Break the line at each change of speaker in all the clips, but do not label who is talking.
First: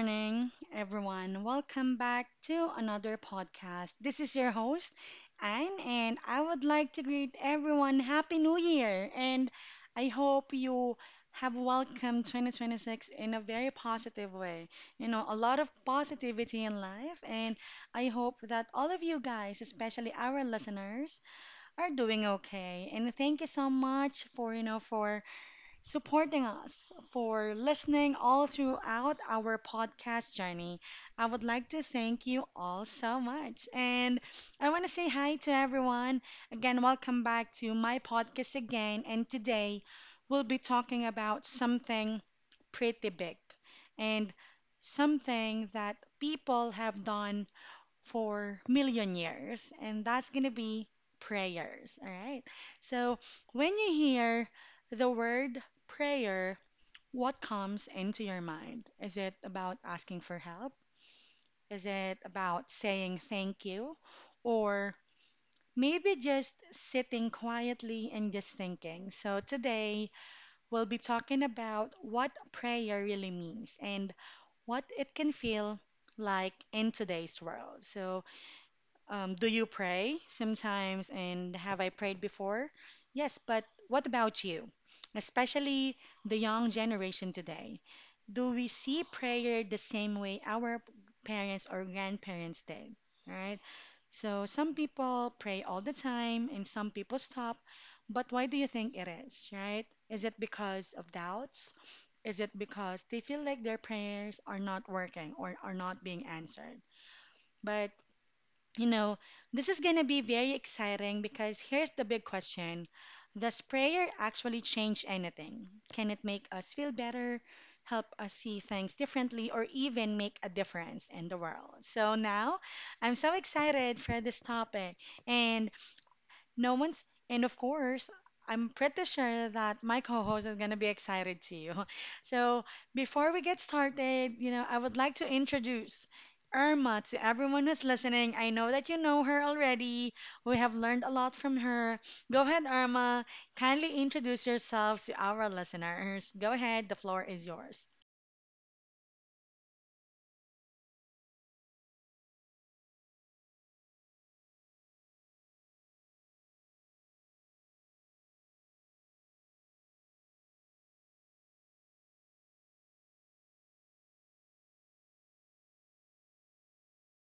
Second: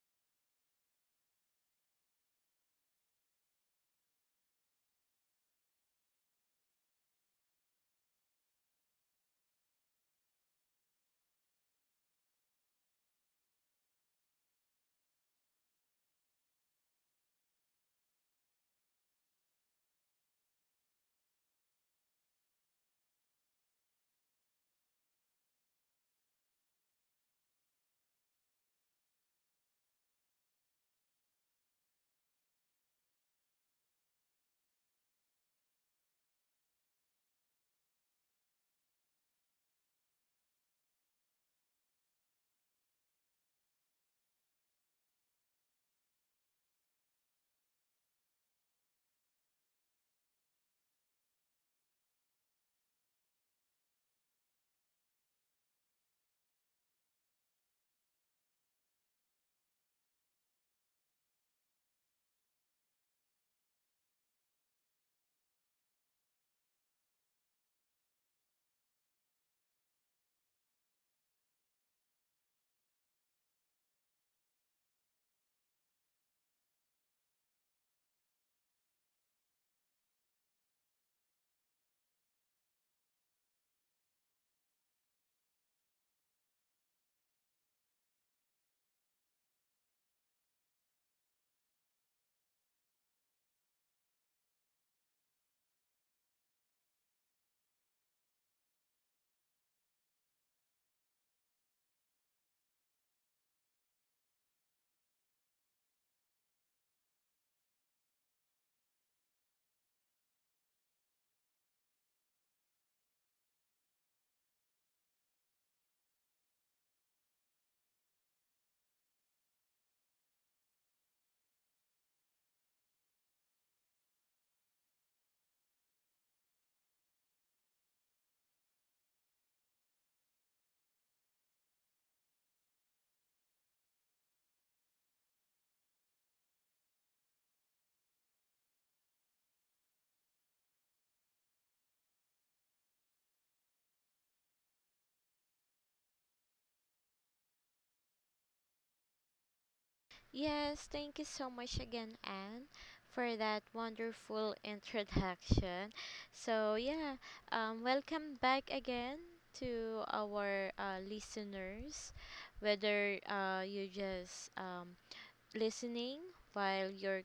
morning, everyone. Welcome back to another podcast. This is your host, Anne, and I would like to greet everyone Happy New Year. And I hope you have welcomed 2026 in a very positive way. You know, a lot of positivity in life, and I hope that all of you guys, especially our listeners, are doing okay. And thank you so much for, for supporting us, for listening all throughout our podcast journey. I would like to thank you all so much. And I want to say hi to everyone. Again, welcome back to my podcast again. And today we'll be talking about something pretty big and something that people have done for million years, and that's going to be prayers. All right. So when you hear the word prayer, what comes into your mind? Is it about asking for help? Is it about saying thank you? Or maybe just sitting quietly and just thinking. So today we'll be talking about what prayer really means and what it can feel like in today's world. So do you pray sometimes? And have I prayed before? Yes, but what about you? Especially the young generation today. Do we see prayer the same way our parents or grandparents did? Right? So some people pray all the time and some people stop. But why do you think it is, right? Is it because of doubts? Is it because they feel like their prayers are not working or are not being answered? But you know, this is going to be very exciting because here's the big question. Does prayer actually change anything? Can it make us feel better, help us see things differently, or even make a difference in the world? So now I'm so excited for this topic. And no one's, and of course, I'm pretty sure that my co-host is gonna be excited too. So before we get started, you know, I would like to introduce Irma to everyone who's listening. I know that you know her already. We have learned a lot from her. Go ahead, Irma. Kindly introduce yourselves to our listeners. Go ahead, the floor is yours.
Yes, thank you so much again, Anne, for that wonderful introduction. So, yeah, welcome back again to our listeners, whether you just listening while you're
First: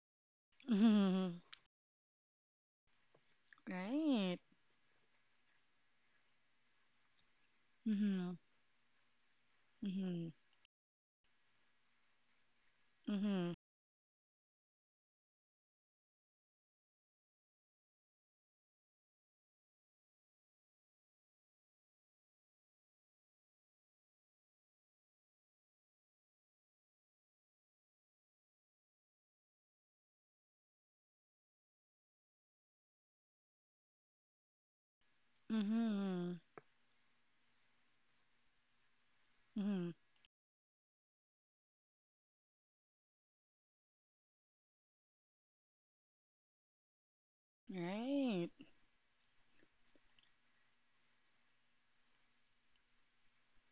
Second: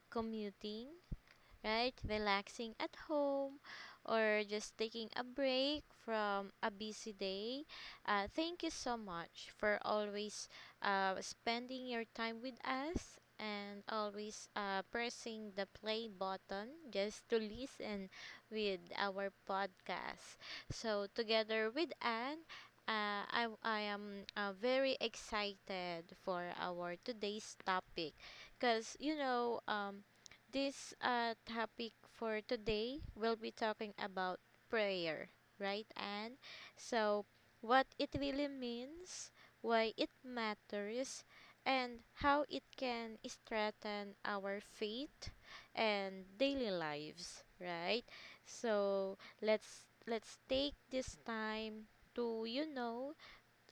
commuting
Hmm.
right? Relaxing at home
Right.
or just taking a break from a busy day.
Hmm.
Thank you so much for
Hmm.
always spending your time with us
Hmm.
and always pressing the play button just to listen with our podcast. So, together with Anne, I am very excited for our today's topic because this topic for today, we'll be talking about prayer, right? And
Hmm.
so, what it really means,
Hmm.
why it matters, and how it can strengthen our faith and daily lives, right?
Right.
So let's take this time to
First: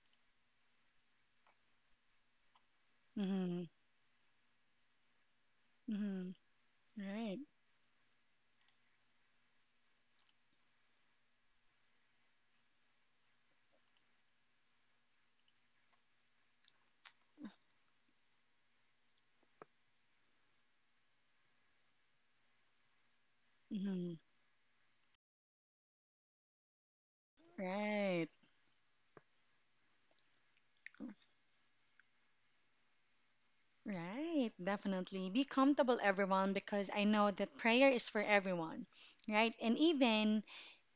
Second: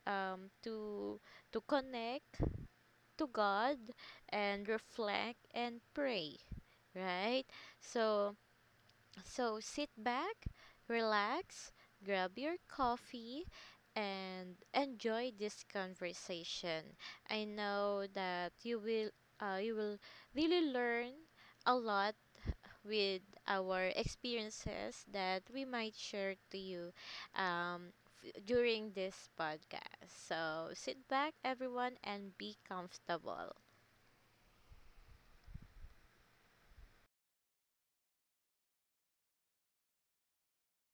um, to to connect to
Hmm.
God and reflect and
Hmm.
pray
Right.
right? So, so sit back, relax, grab your coffee and enjoy this conversation. I know that you will uh, you will really learn a lot with our
Hmm.
experiences that we might share to you um,
Right.
during this podcast. So sit back, everyone, and be comfortable.
Right. Definitely. Be comfortable, everyone, because I know that prayer is for everyone. Right. And even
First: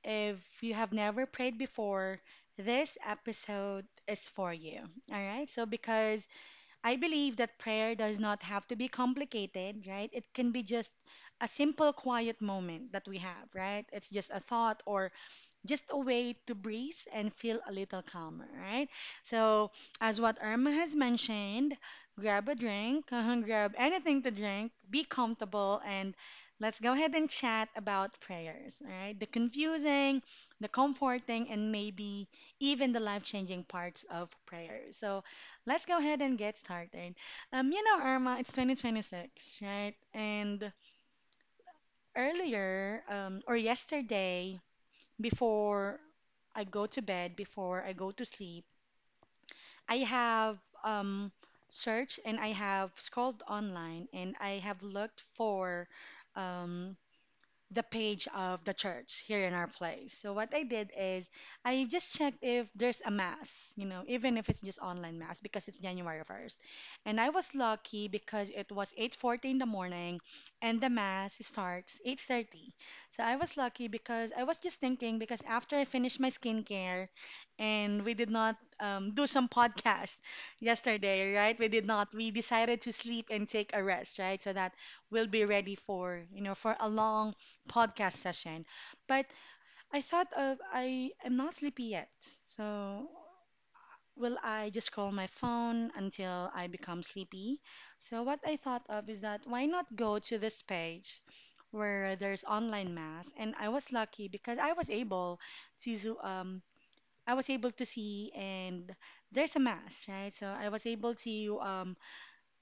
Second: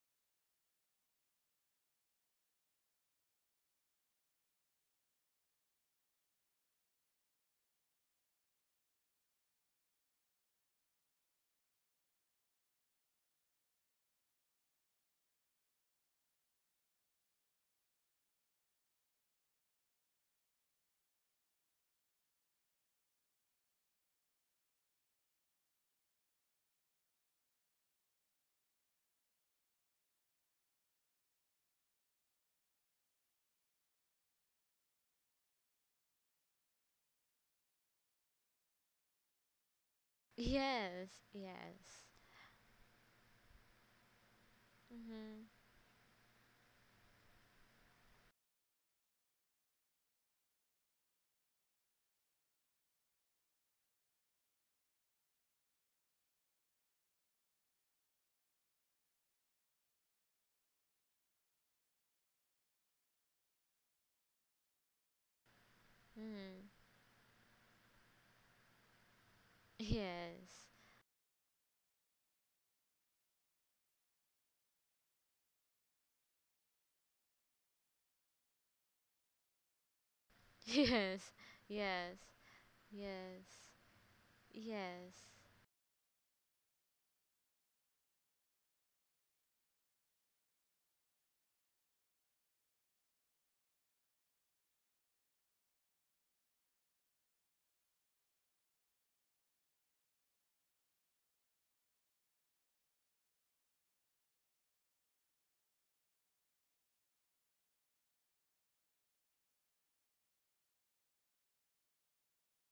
if you have never prayed before, this episode is for you. All right. So, because I believe that prayer does not have to be complicated, right? It can be just a simple, quiet moment that we have, right? It's just a thought or just a way to breathe and feel a little calmer, right? So, as what Irma has mentioned, grab a drink, uh-huh, grab anything to drink, be comfortable, and let's go ahead and chat about prayers, all right? The confusing, the comforting, and maybe even the life changing parts of prayer. So, let's go ahead and get started. You know, Irma, it's 2026, right? And
Yes, yes.
earlier or yesterday,
Mm-hmm.
before I go to bed, before I go to sleep, I have searched and I have scrolled online and I have looked for um, the page of the church here in our place. So what I did is I just checked if there's a mass, you know, even if it's just online mass because it's January
Mm-hmm.
1st. And I was lucky because it was 8:40 in the morning
Yes.
and the mass starts 8:30. So I was lucky because I was just thinking because after I finished my skincare and we did not do some podcast
Yes.
yesterday, right? We did not. We decided to sleep and
Yes.
take a rest, right? So that
Yes.
we'll be ready for, you know, for a long podcast session. But I thought of I am not sleepy yet. So will I just scroll my phone until I become sleepy? So what I thought of is that why not go to this page where there's online mass and I was lucky because to um I was able to see and there's a mass, right? So I was able to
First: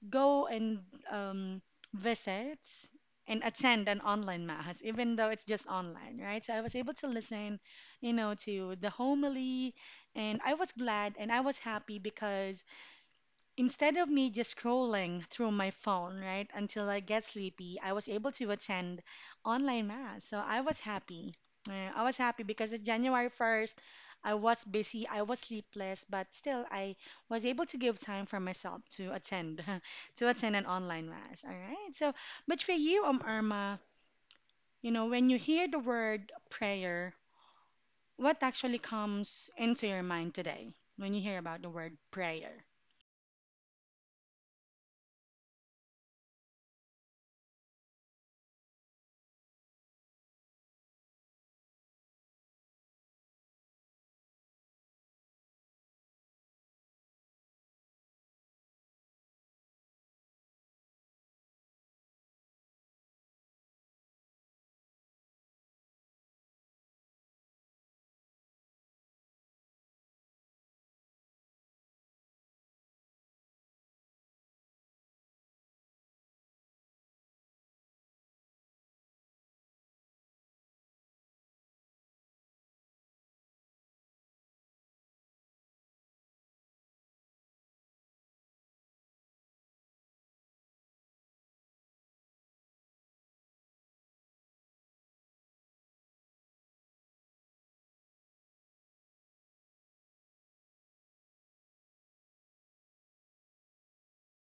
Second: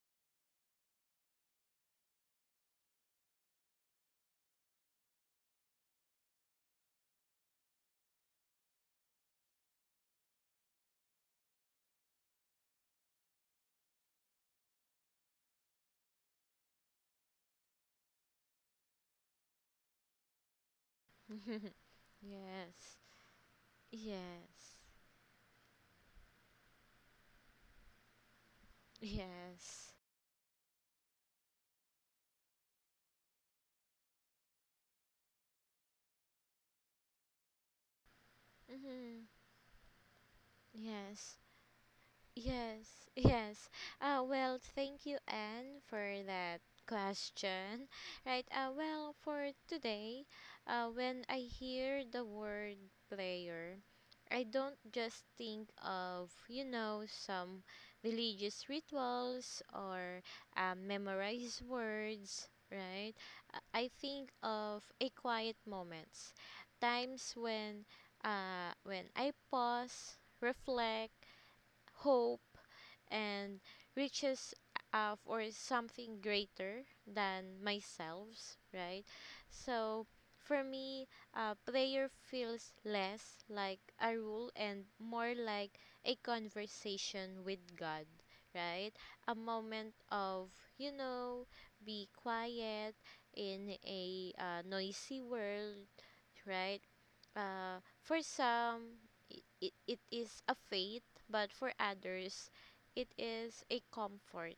go and um, visit and attend an online mahas, even though it's just online, right? So I was able to listen, you know, to the homily, and I was glad and I was happy because instead of me just scrolling through my phone, right, until I get sleepy, I was able to attend online mass. So I was happy.
Yes.
I was happy because on
yes.
January 1st, I was busy, I was sleepless, but still I was able to give time for myself to
Yes.
attend
Yes.
to attend an online mass. All right. So, but for you, Irma, you know, when you hear the word prayer, what actually
Mhm.
comes into your mind today when you
Yes.
hear about the word prayer?
Yes, yes. Well, thank you, Anne, for that question. Right. Well, for today, when I hear the word prayer, I don't just think of, you know, some religious rituals or memorized words, right? I think of a quiet moments, times when I pause, reflect, hope and reaches for something greater than myself, right? So for me, prayer feels less like a rule and more like a conversation with God, right? A moment of, you know, be quiet in a noisy world, right? For some, it is a faith, but for others, it is a comfort,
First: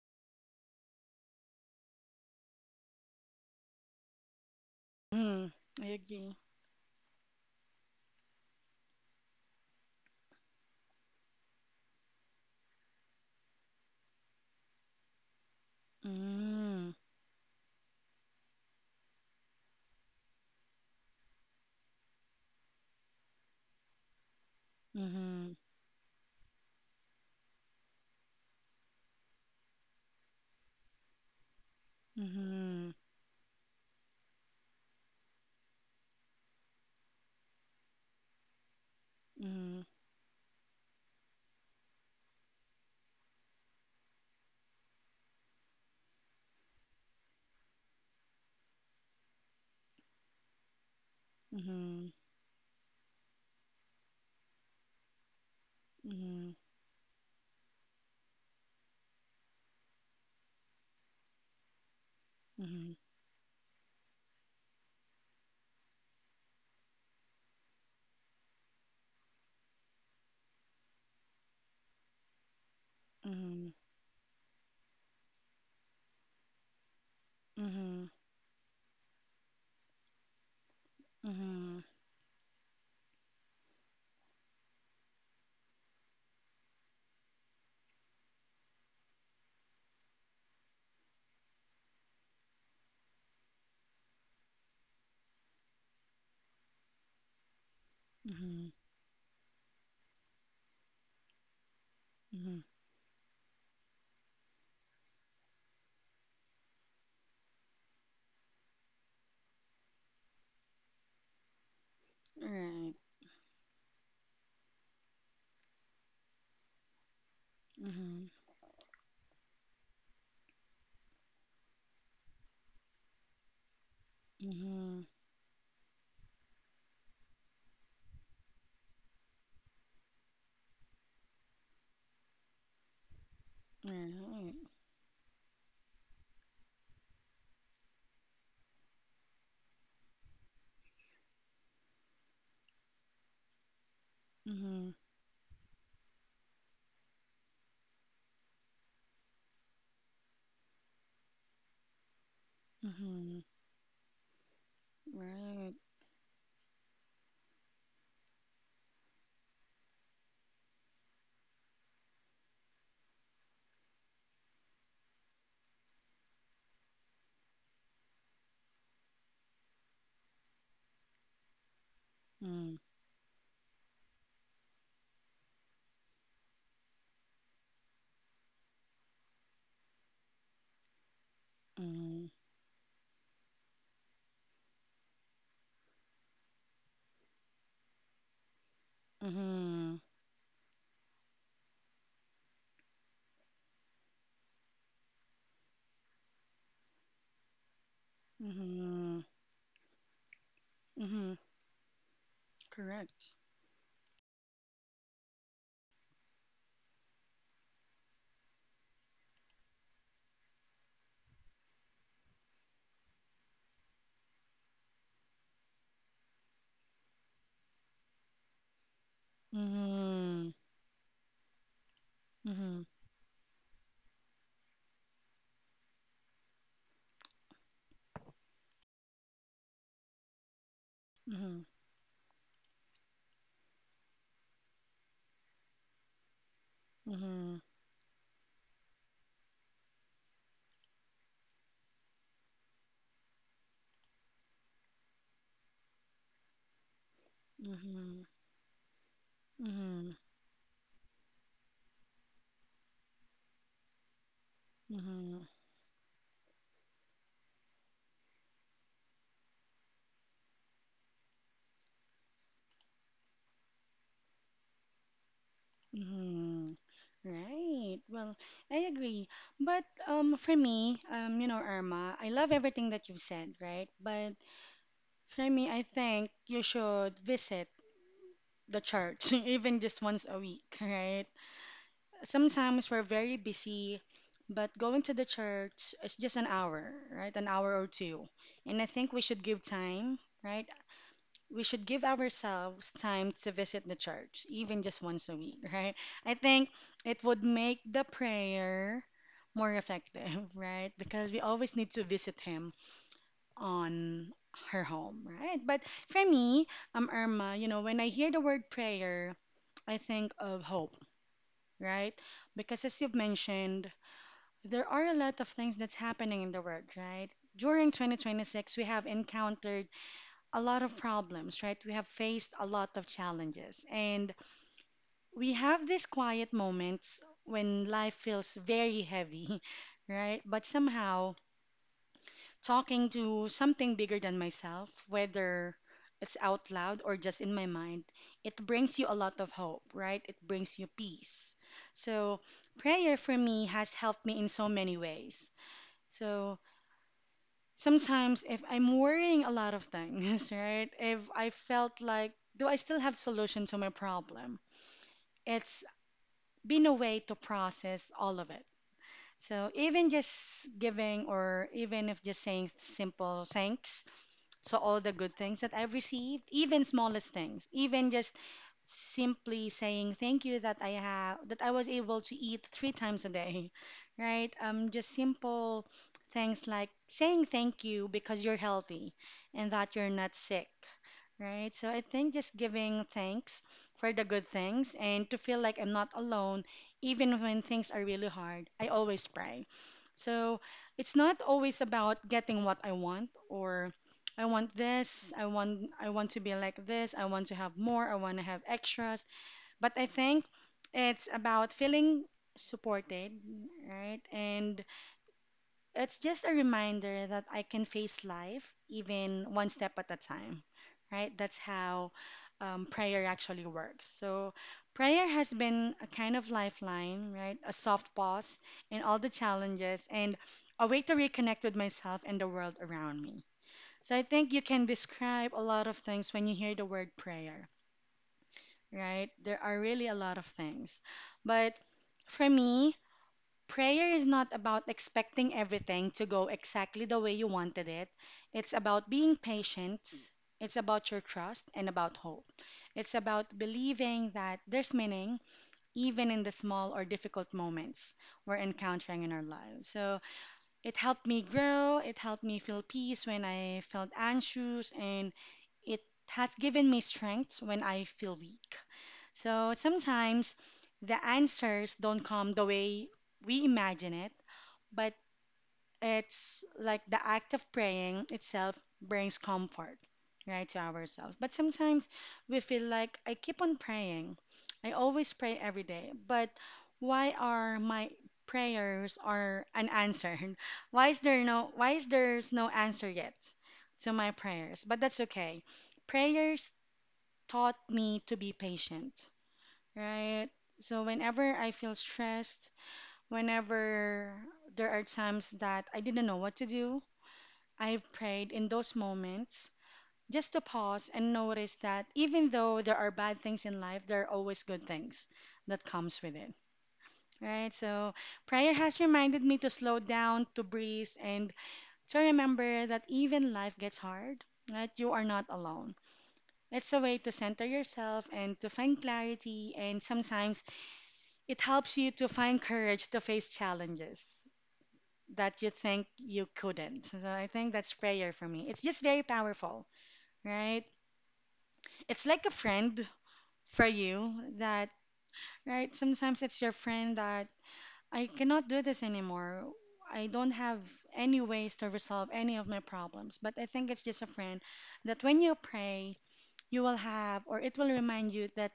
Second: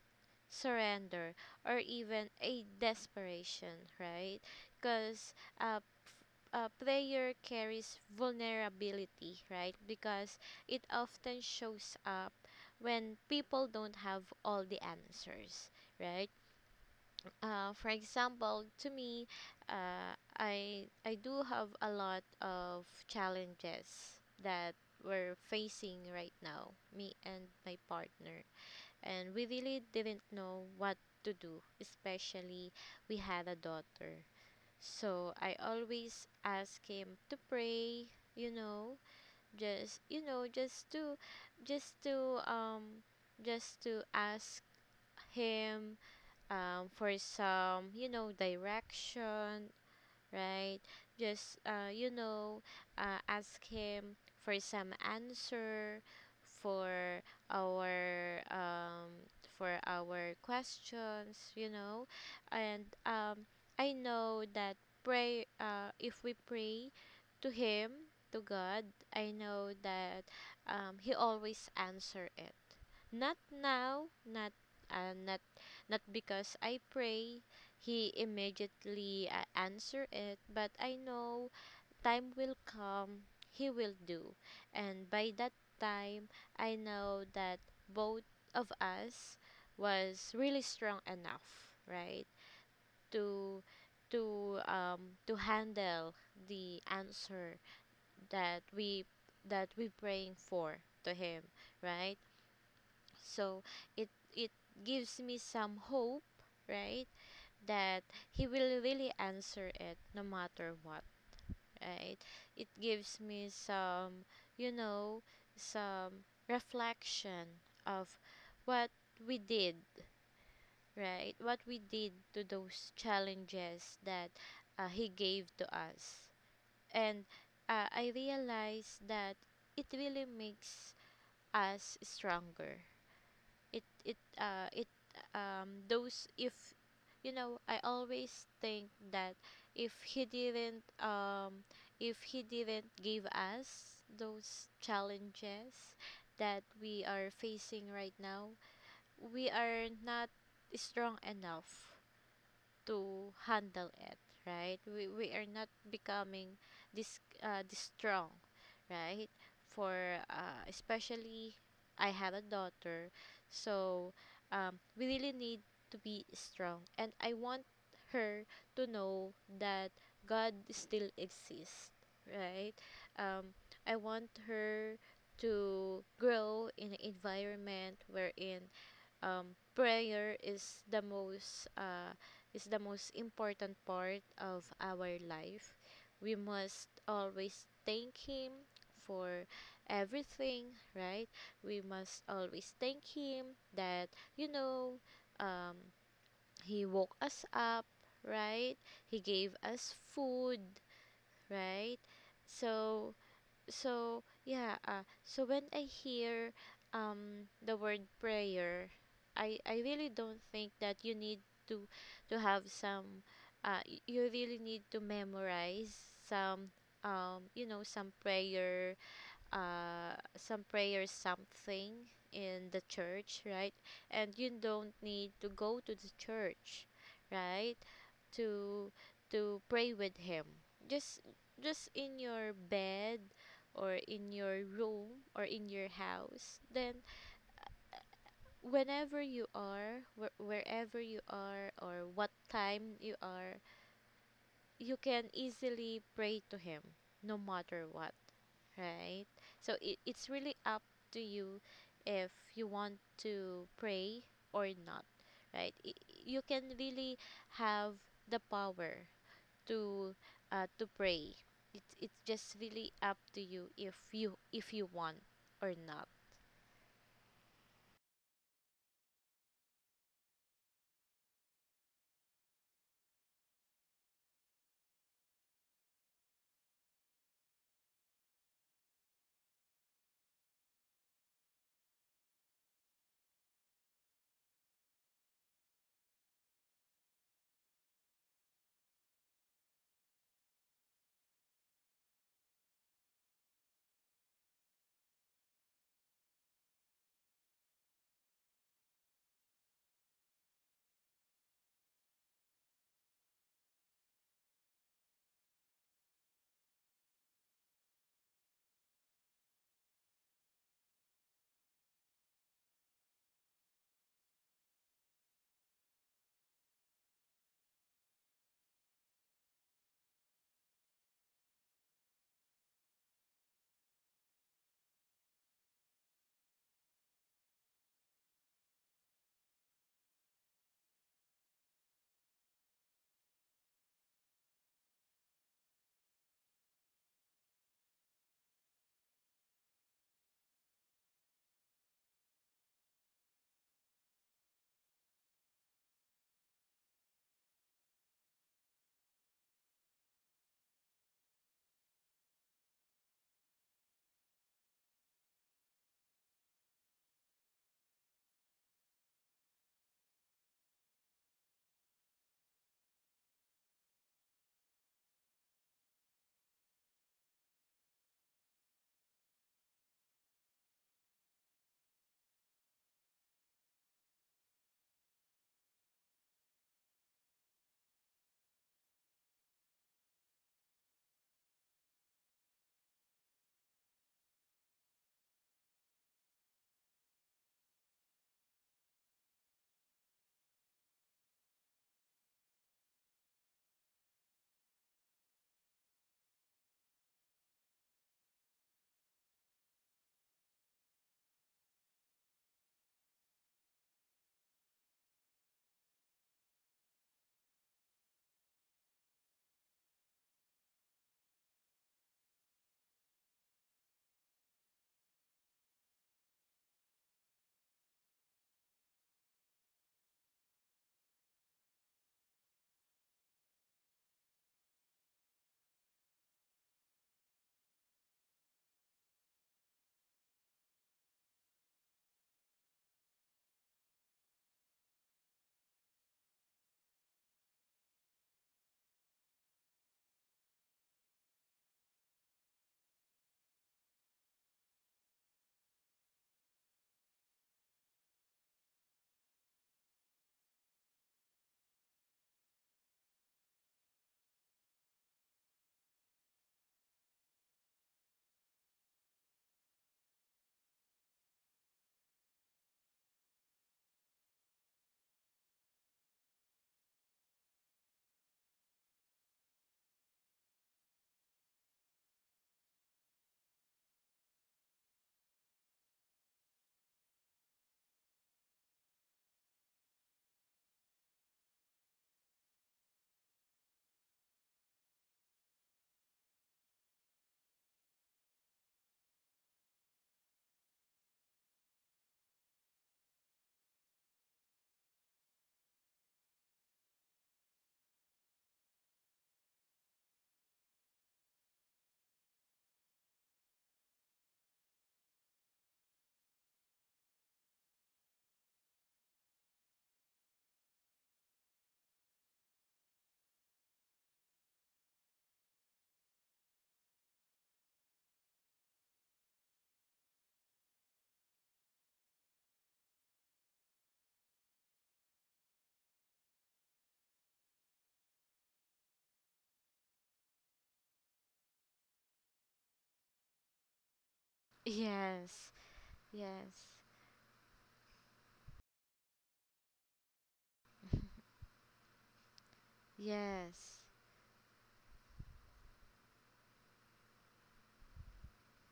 surrender, or even a desperation, right? Because
Mm,
uh,
I agree.
prayer carries vulnerability, right? Because it often shows up when people don't have all the answers, right?
Mm,
For example, to me, uh, I do have a lot of challenges that we're
mhm,
facing right now, me and my partner, and we really didn't know what to do. Especially,
mhm,
we had a daughter, so I always ask him to pray. You know,
mhm,
just you know, just to, just to um, just to ask him for some, you know, direction, right? Just,
mhm,
you know, ask him for some answer
mhm,
for our um, for our questions, you know, and
mhm,
I know that pray if we pray to him to God, I know that he always answer it. Not now, uh, not not because I pray
mhm,
he immediately answer it but I
mhm,
know
mhm,
time will come he will do and by that time I know that both of us was really strong enough right to to handle the answer that
mhm,
we praying for to him right
mhm.
so it it gives me some hope right that he will really answer it no matter what, right? It
Right.
gives me some, you know, some reflection of
Mhm,
what we did, right? What we did to those challenges that
mhm,
he gave to us. And I realized that it really makes us stronger it it
right.
it Those if you know I always think that if he didn't um if he didn't give us those
Mhm,
challenges that we are facing right now we are not strong enough to
mhm,
handle it right we are not
right.
becoming this this strong right for especially I have a daughter so we really need to be strong and I want her to know that God still exists right
Mm,
um, I want her to grow in an environment wherein prayer
mhm,
is the most important part of our life. We must always thank Him for
mhm,
everything, right? We must always thank Him that you know um, He woke us up, right? He
mhm,
gave us food,
mhm.
right? So
Correct.
so so when I hear the word prayer I really don't think that you need to to have some you really need to memorize some some prayer
Mhm,
some prayers, something in the
mhm,
church, right? And you don't need to go to the church, right? To to pray with him. Just
mhm,
just in your bed or in your room or in your house. Then
mhm,
whenever you are, wherever you are or what time you are, you can easily pray to him no matter what
mhm,
right? So it,
mhm,
it's really up to you if you want to pray or not, right? I You can really have the power to to pray. It's just really up to you if you want or not.
mhm, mhm. Right. Well, I agree. But for me, you know, Irma, I love everything that you've said, right? But for me, I think you should visit the church, even just once a week, right? Sometimes we're very busy, but going to the church is just an hour, right? An hour or two. And I think we should give time, right? We should give ourselves time to visit the church, even just once a week, right? I think it would make the prayer more effective, right? Because we always need to visit him on her home, right? But for me, Irma, you know, when I hear the word prayer, I think of hope, right? Because as you've mentioned, there are a lot of things that's happening in the world, right? During 2026, we have encountered a lot of problems, right? We have faced a lot of challenges. And we have these quiet moments when life feels very heavy, right? But somehow, talking to something bigger than myself, whether it's out loud or just in my mind, it brings you a lot of hope, right? It brings you peace. So, prayer for me has helped me in so many ways. So, sometimes if I'm worrying a lot of things, right? If I felt like, do I still have solution to my problem? It's been a way to process all of it. So even just giving or even if just saying simple thanks so all the good things that I've received, even smallest things, even just simply saying thank you that I was able to eat 3 times a day, right? Just simple things like saying thank you because you're healthy and that you're not sick. Right. So I think just giving thanks for the good things and to feel like I'm not alone, even when things are really hard. I always pray. So it's not always about getting what I want or I want this, I want to be like this, I want to have more, I want to have extras. But I think it's about feeling supported, right? And it's just a reminder that I can face life even one step at a time, right? That's how prayer actually works. So, prayer has been a kind of lifeline, right? A soft pause in all the challenges and a way to reconnect with myself and the world around me. So, I think you can describe a lot of things when you hear the word prayer, right? There are really a lot of things. But for me, prayer is not about expecting everything to go exactly the way you wanted it. It's about being patient. It's about your trust and about hope. It's about believing that there's meaning even in the small or difficult moments we're encountering in our lives. So it helped me grow. It helped me feel peace when I felt anxious, and it has given me strength when I feel weak. So sometimes the answers don't come the way we imagine it but it's like the act of praying itself brings comfort right to ourselves but sometimes we feel like I keep on praying I always pray every day but why are my prayers are unanswered why is there's no answer yet to my prayers but that's okay prayers taught me to be patient right so whenever I feel stressed Whenever there are times that I didn't know what to do, I've prayed in those moments just to pause and notice that even though there are bad things in life, there are always good things that comes with it. Right? So prayer has reminded me to slow down, to breathe, and to remember that even life gets hard, that you are not alone. It's a way to center yourself and to find clarity, and sometimes it helps you to find courage to face challenges that you think you couldn't. So I think that's prayer for me. It's just very powerful, right? It's like a friend for you that,
Yes,
right? Sometimes it's your
yes,
friend that I cannot do this anymore. I don't have any ways to resolve any of my problems. But I
yes,
think it's just a friend that when you pray, you will have, or it will remind you that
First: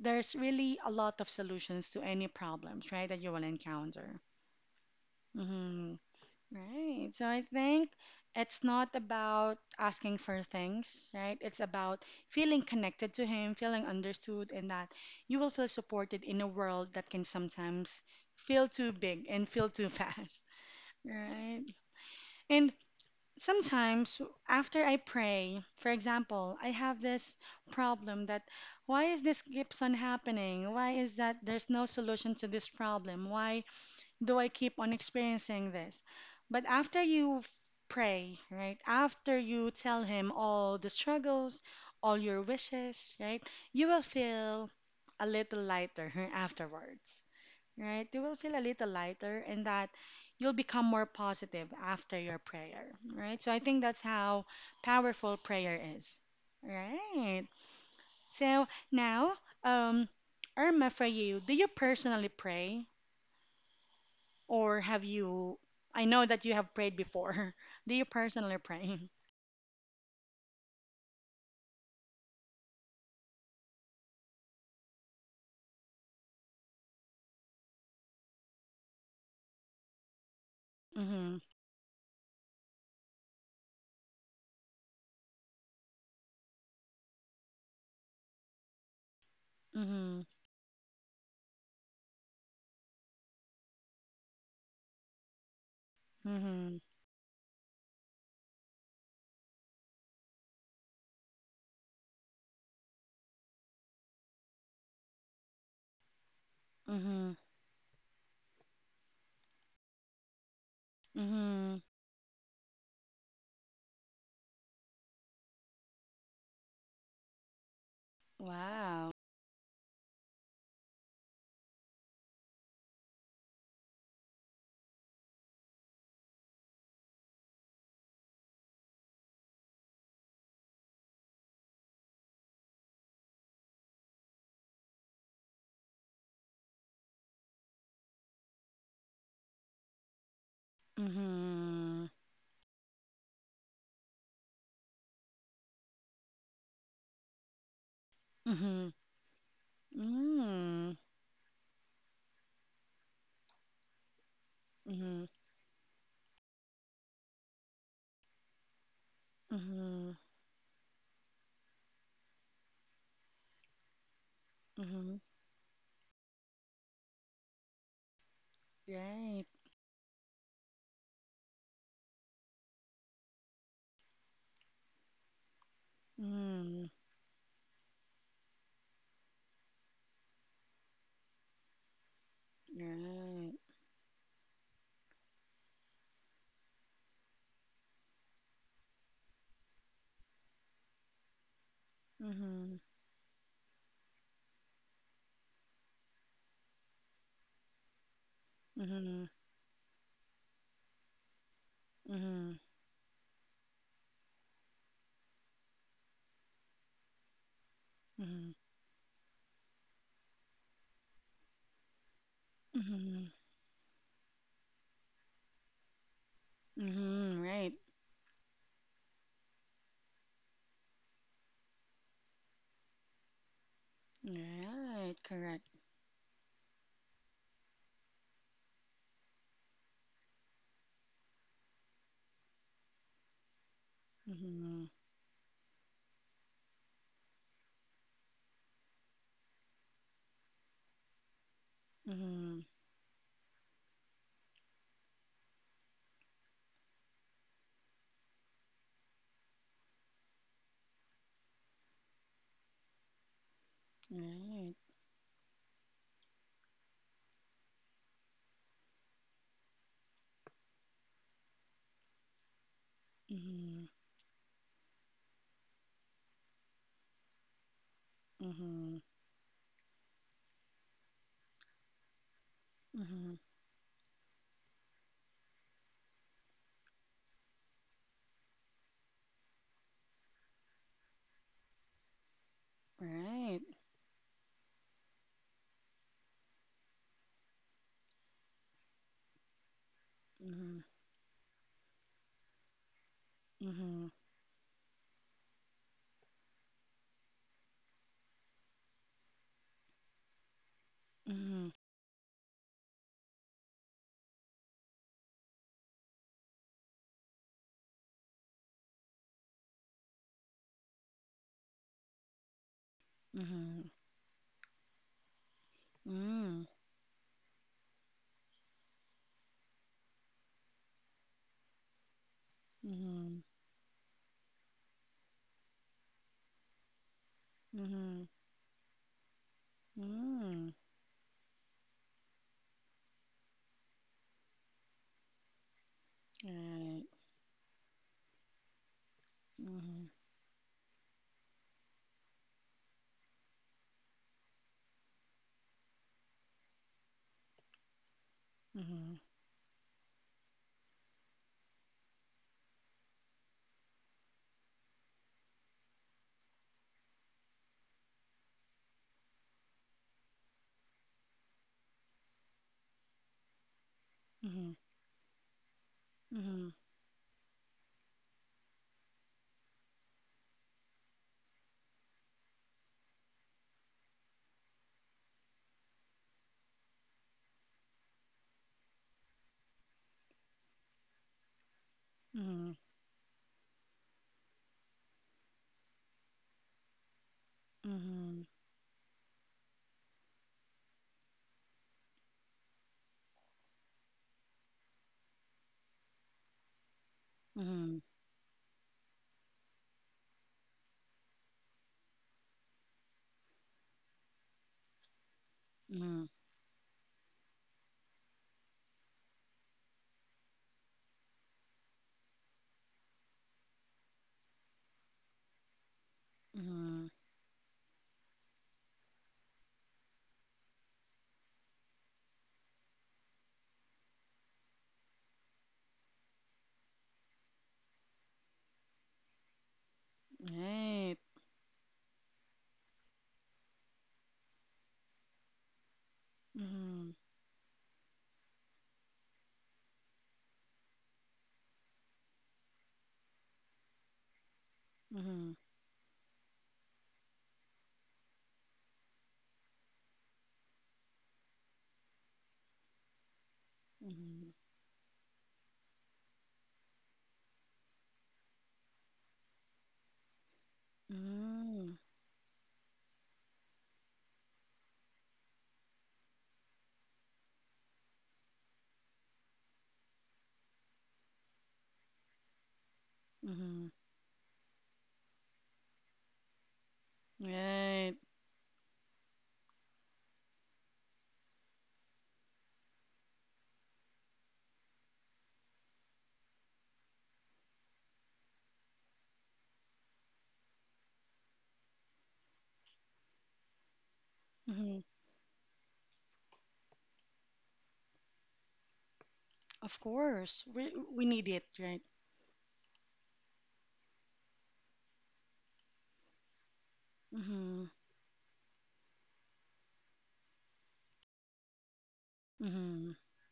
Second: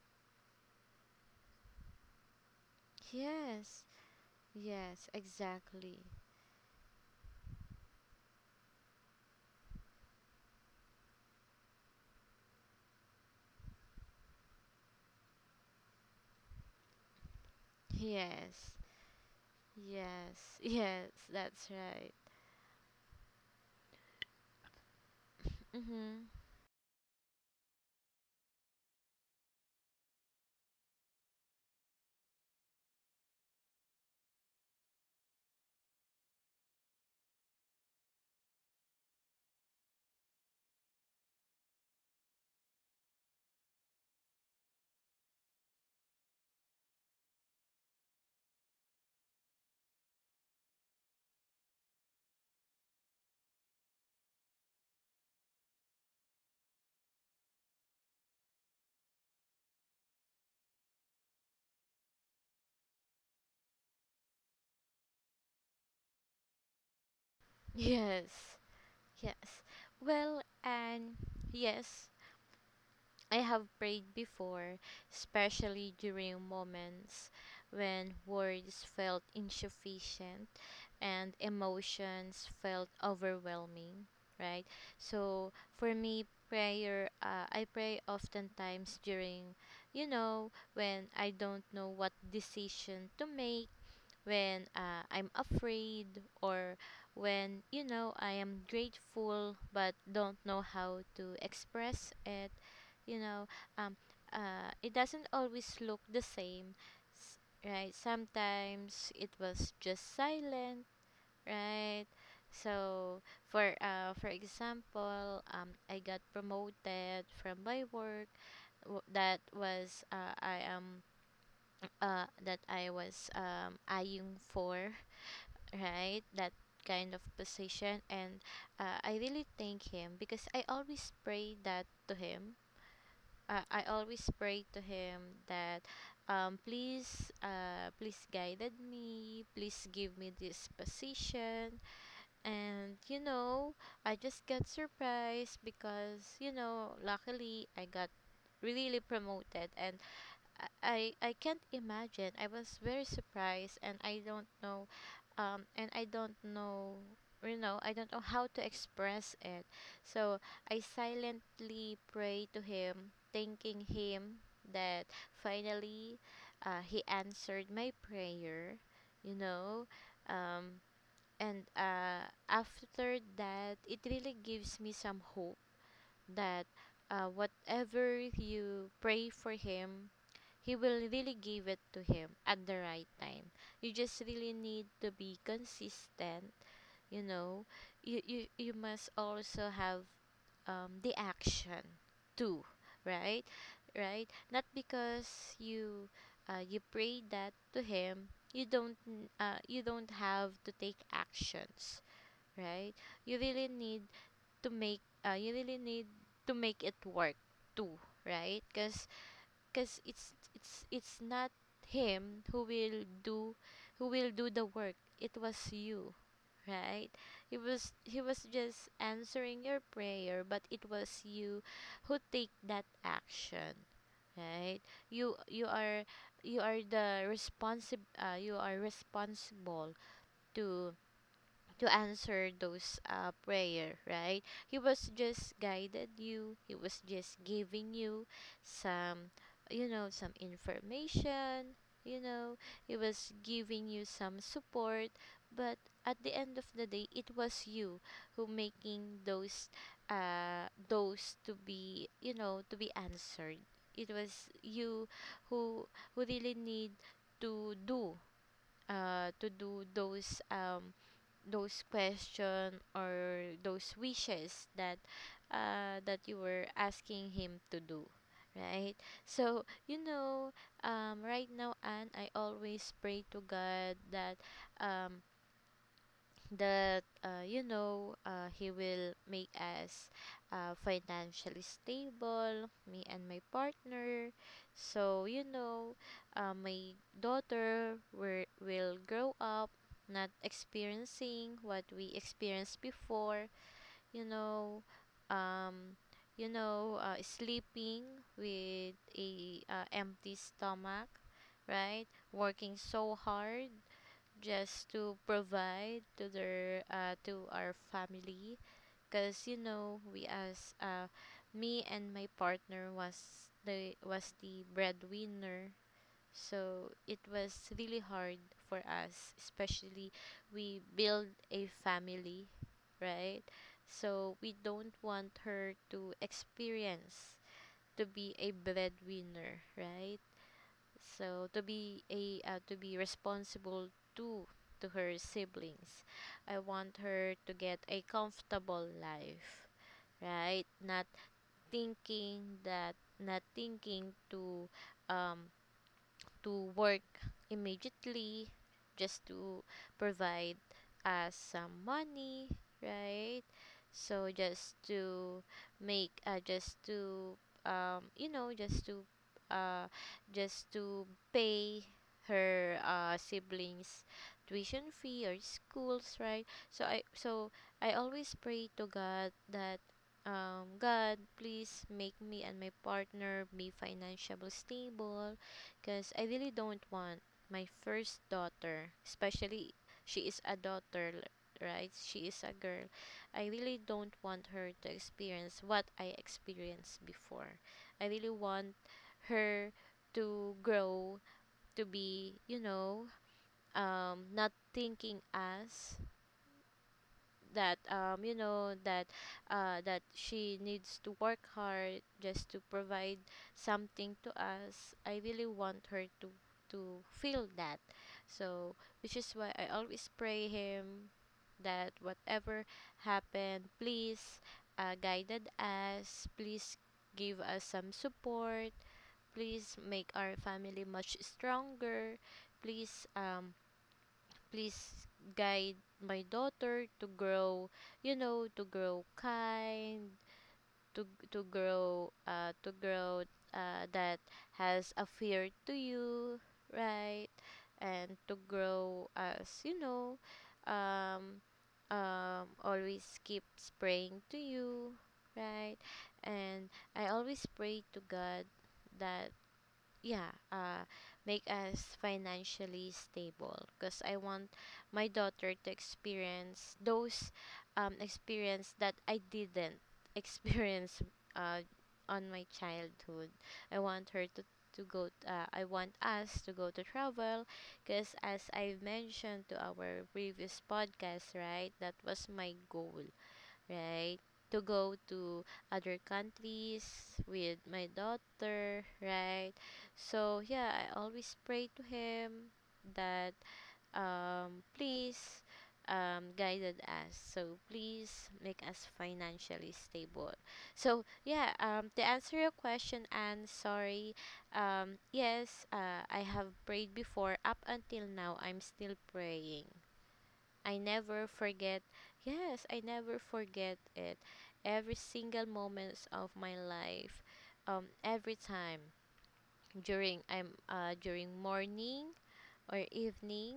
there's really a lot of solutions to any problems, right? That you will
yes,
encounter.
yes,
Mhm.
exactly.
Right. So I think it's not about asking for things, right? It's about feeling connected to him, feeling understood, and that you will feel supported in a world that can sometimes feel
Yes,
too big and feel too
yes,
fast,
yes.
right?
That's right.
And sometimes after I pray, for
Mm-hmm.
example, I have this problem that, why is this keeps on happening? Why is that there's no solution to this problem? Why though I keep on experiencing this. But after you pray, right? After you tell him all the struggles, all your wishes, right? You will feel a little lighter afterwards, right? You will feel a little lighter and that you'll become more positive after your prayer, right? So I think that's how powerful prayer is, right? So now, um, Irma, for you, do you personally pray? Or have you? I know that you have prayed before. Do you
Yes.
personally pray?
Yes. Well, and yes, I have prayed before, especially during moments when words felt insufficient and
Mm-hmm.
emotions felt overwhelming, right? So for me, prayer, I pray oftentimes during, you
Mm-hmm.
know, when I don't know what decision to make when I'm afraid or
Mm-hmm.
when you know I am grateful but don't know how to express it you know um it doesn't always look the same
Mm-hmm.
s- right sometimes it was just silent
Mm-hmm.
right so for example I got promoted from my work w-
Wow.
that was uh, I am that I was eyeing for right that kind of position and I really thank him because I always pray that to him I always pray to him that please guided me please give me this position
Mm-hmm.
and you know I just got surprised because you know luckily I got
Mm-hmm.
really promoted and
Mm.
I can't imagine. I was very surprised, and I don't know,
Mm-hmm.
um, and I don't know, you know, I don't know how to express it.
Mm-hmm.
So I silently pray to him, thanking him that
Mm-hmm.
finally, he answered my prayer, you
Right.
know, um, and after that, it really gives me some hope that
Mm.
whatever you pray for him he will really give it to him at the right time.
Right.
You just really need to be consistent, you know. You must also have the action too,
Mm-hmm.
right? Right? Not because you you pray that to him,
Mm-hmm.
you don't have to take actions,
Mm-hmm.
right? You really need to make you really need to make it work too,
Mm-hmm.
right? Cuz Because it's not him who will
Mm-hmm.
do who will do the work it was you right
Mm-hmm.
it
Right.
was he was just answering your prayer but it was you who take that action right
Right.
you
Correct.
you are the responsible you are responsible to to answer those prayer, right? He
Mm-hmm.
was just guided you. He was just giving you some, you know, some information. You know,
Mm-hmm.
he was giving you some support, but at the end of the day, it was you who making those to be, you know, to be answered. It was
Right.
you who who really need to do, to do those question or
Mm-hmm.
those wishes that that you were asking him to do right
Mm-hmm.
so you know right now and I always pray to
Mm-hmm.
God that um, you know he will make us financially stable me and my
Right.
partner so you know my daughter will grow up not
Mhm.
experiencing what we experienced before
Mhm.
you know um sleeping with a empty stomach
Mhm.
right working so hard just to provide to their to our family because you know we as me and my partner
Mhm.
was the breadwinner
Mm.
so it was really hard for us especially we build a family right
Mhm.
so we don't want her to experience to
Mhm.
be a breadwinner right
Mm.
so to be a to be responsible too to her siblings. I want
Right.
her to get a comfortable life,
Mhm.
right? Thinking that not thinking um to work immediately
Mhm.
just to provide us some money, right? So just to make, you know, uh, just to pay her siblings
Mhm.
tuition fee or schools right so i so I always pray to God that God, please make me and my partner be financially stable, because I really don't want my first daughter, especially she is a daughter, right? She is a
Mhm. Mhm.
girl. I really don't want her to experience what I experienced before. I really want her to grow to be, not thinking as that
Mhm.
that that she needs to work hard just to provide something to us. I really want her
Mhm.
to
Mhm.
to feel that. So which is why I always pray him that whatever happened, please guided us, please
Mhm.
give us some support, please make our family much stronger, please please guide my daughter to grow, to grow kind, to
Right.
to grow to grow that has a fear to you,
Mhm.
right? And to grow as, um always keeps praying to you,
Mhm.
right? And I always pray to God that, yeah, make us financially stable because I want
Mhm.
my daughter to experience those, experience that I didn't experience uh
Mm.
on my childhood. I want her to go t- I want us to go to travel because as I mentioned to our previous podcast, right? That was my goal,
Mhm.
right? To go to other countries with my
Right.
daughter, right? So yeah, I always pray to him that, please, guided us. So please make us financially stable. So yeah, to answer your question, and sorry,
Mhm.
yes, I have prayed before. Up until now, I'm still praying.
Of course.
I
We
never
we need it,
forget.
right?
Yes, I never forget it. Every single moments of my life,
Mhm.
every time during morning or
Mhm.
evening,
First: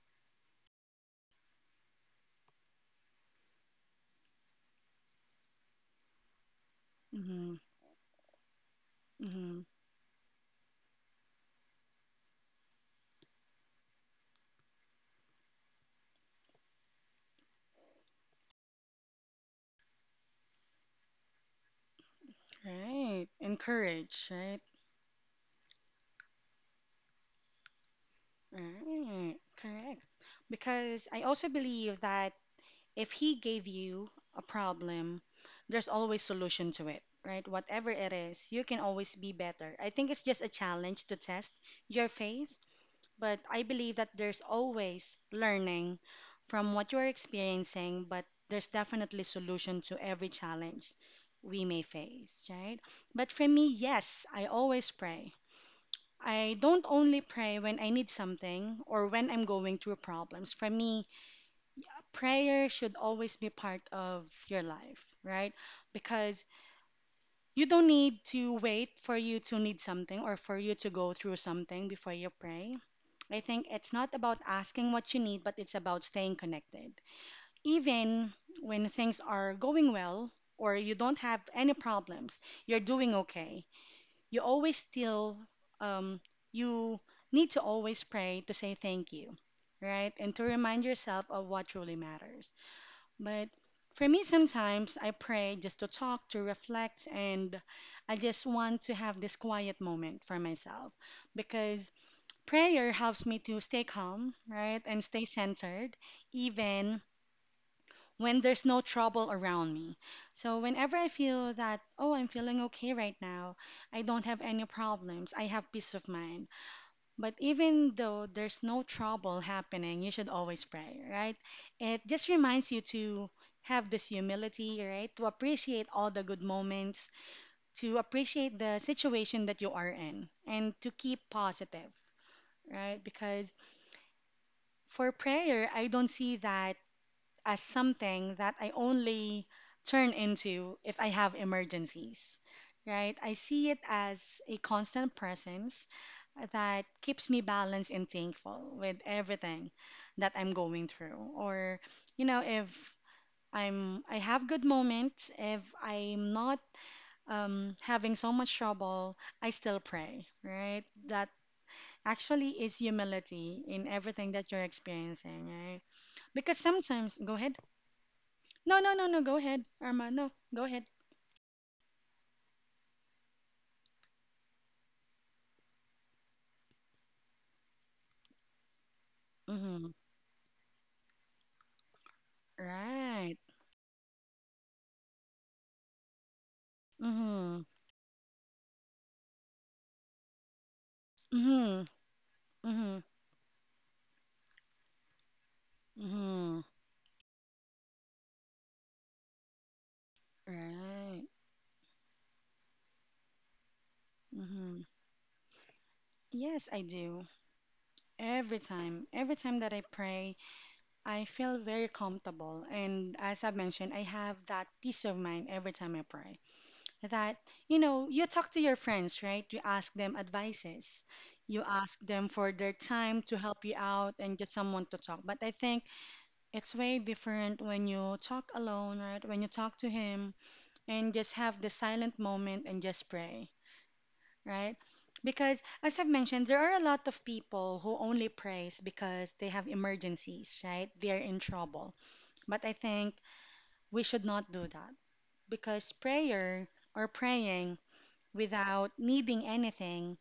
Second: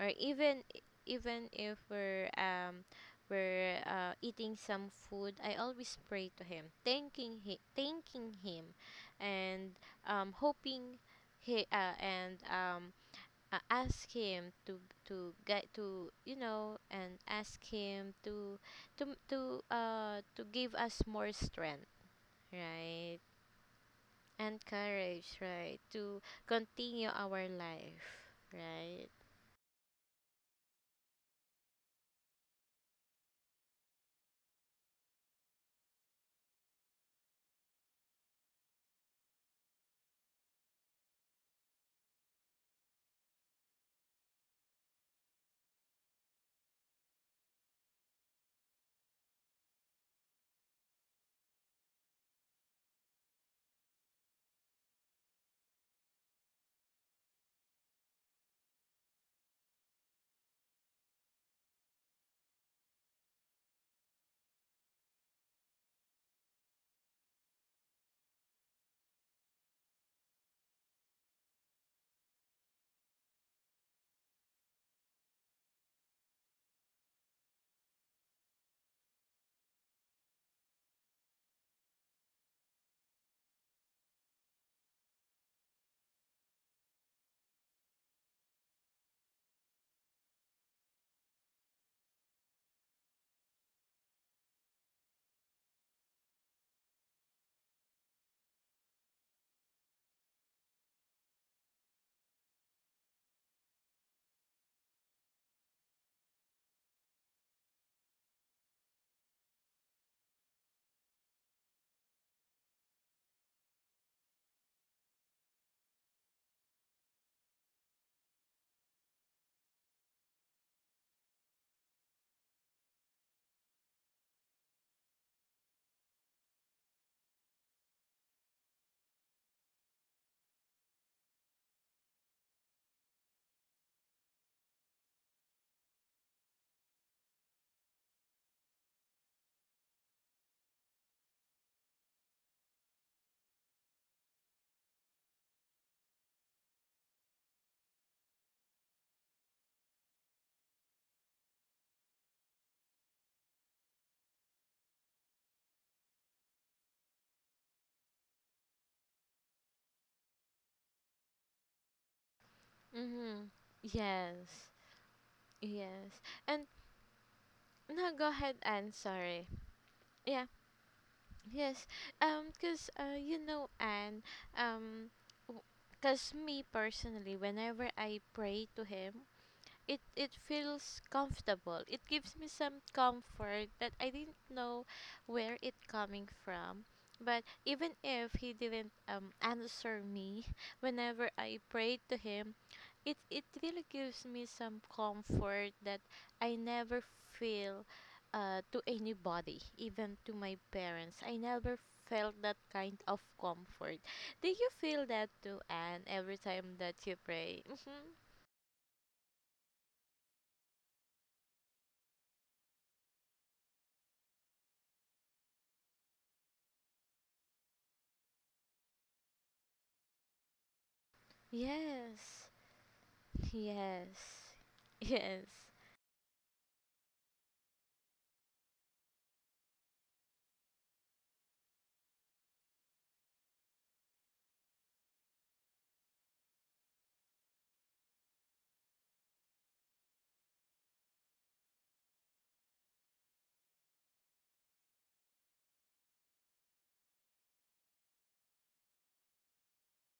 or even if we're eating some food, I always pray to him, thanking
Mhm.
he, thanking him,
Mhm.
and hoping he and ask him to get to you know and ask him to give us more strength, right?
Right. Encourage, right?
And courage, right? To continue our life, right?
Mm, correct. Because I also believe that if he gave you a problem, there's always solution to it, right? Whatever it is, you can always be better. I think it's just a challenge to test your faith, but I believe that there's always learning from what you're experiencing, but there's definitely solution to every challenge we may face, right? But for me, yes, I always pray. I don't only pray when I need something or when I'm going through problems. For me, prayer should always be part of your life, right? Because you don't need to wait for you to need something or for you to go through something before you pray. I think it's not about asking what you need, but it's about staying connected. Even when things are going well or you don't have any problems, you're doing okay, you always still, um, you need to always pray to say thank you, right, and to remind yourself of what truly matters. But for me, sometimes I pray just to talk, to reflect, and I just want to have this quiet moment for myself because prayer helps me to stay calm, right, and stay centered even when there's no trouble around me. So whenever I feel that, oh, I'm feeling okay right now, I don't have any problems, I have peace of mind. But even though there's no trouble happening, you should always pray, right? It just reminds you to have this humility, right? To appreciate all the good moments, to appreciate the situation that you are in, and to keep positive, right? Because for prayer, I don't see that as something that I only turn into if I have emergencies, right? I see it as a constant presence that keeps me balanced and thankful with everything that I'm going through. Or, you know, if I have good moments, if I'm not having so much trouble, I still pray, right? That actually is
Mm-hmm.
humility in everything that
Yes.
you're experiencing, right?
Yes.
Because
And
sometimes, go ahead.
no, go ahead,
No, no,
and
no, no. Go
sorry.
ahead, Arma. No,
Yeah.
go ahead.
Yes. Because, you know and um because me personally, whenever I pray to him,
Mm-hmm.
it feels comfortable. It gives me some
Right.
comfort that I didn't know where it coming from. But
Mm-hmm.
even if he didn't, answer me whenever I
Mm-hmm.
prayed to him,
Mm-hmm.
it really gives me some comfort that I
Mm-hmm.
never feel, to anybody, even to my parents.
Right.
I never felt that kind of comfort. Do you
Mm-hmm.
feel that too, Anne? Every
Yes,
time
I
that you
do.
pray?
Every time that I pray, I feel very comfortable. And as I mentioned, I have that peace of mind every time I pray. That, you know, you talk to your friends, right? You ask them advices. You ask them
Yes.
for their time to help you out and just
Yes.
someone to talk. But
Yes.
I think it's way different when you talk alone, right? When you talk to him and just have the silent moment and just pray, right? Because as I've mentioned, there are a lot of people who only prays because they have emergencies, right? They're in trouble. But I think we should not do that because prayer or praying without needing anything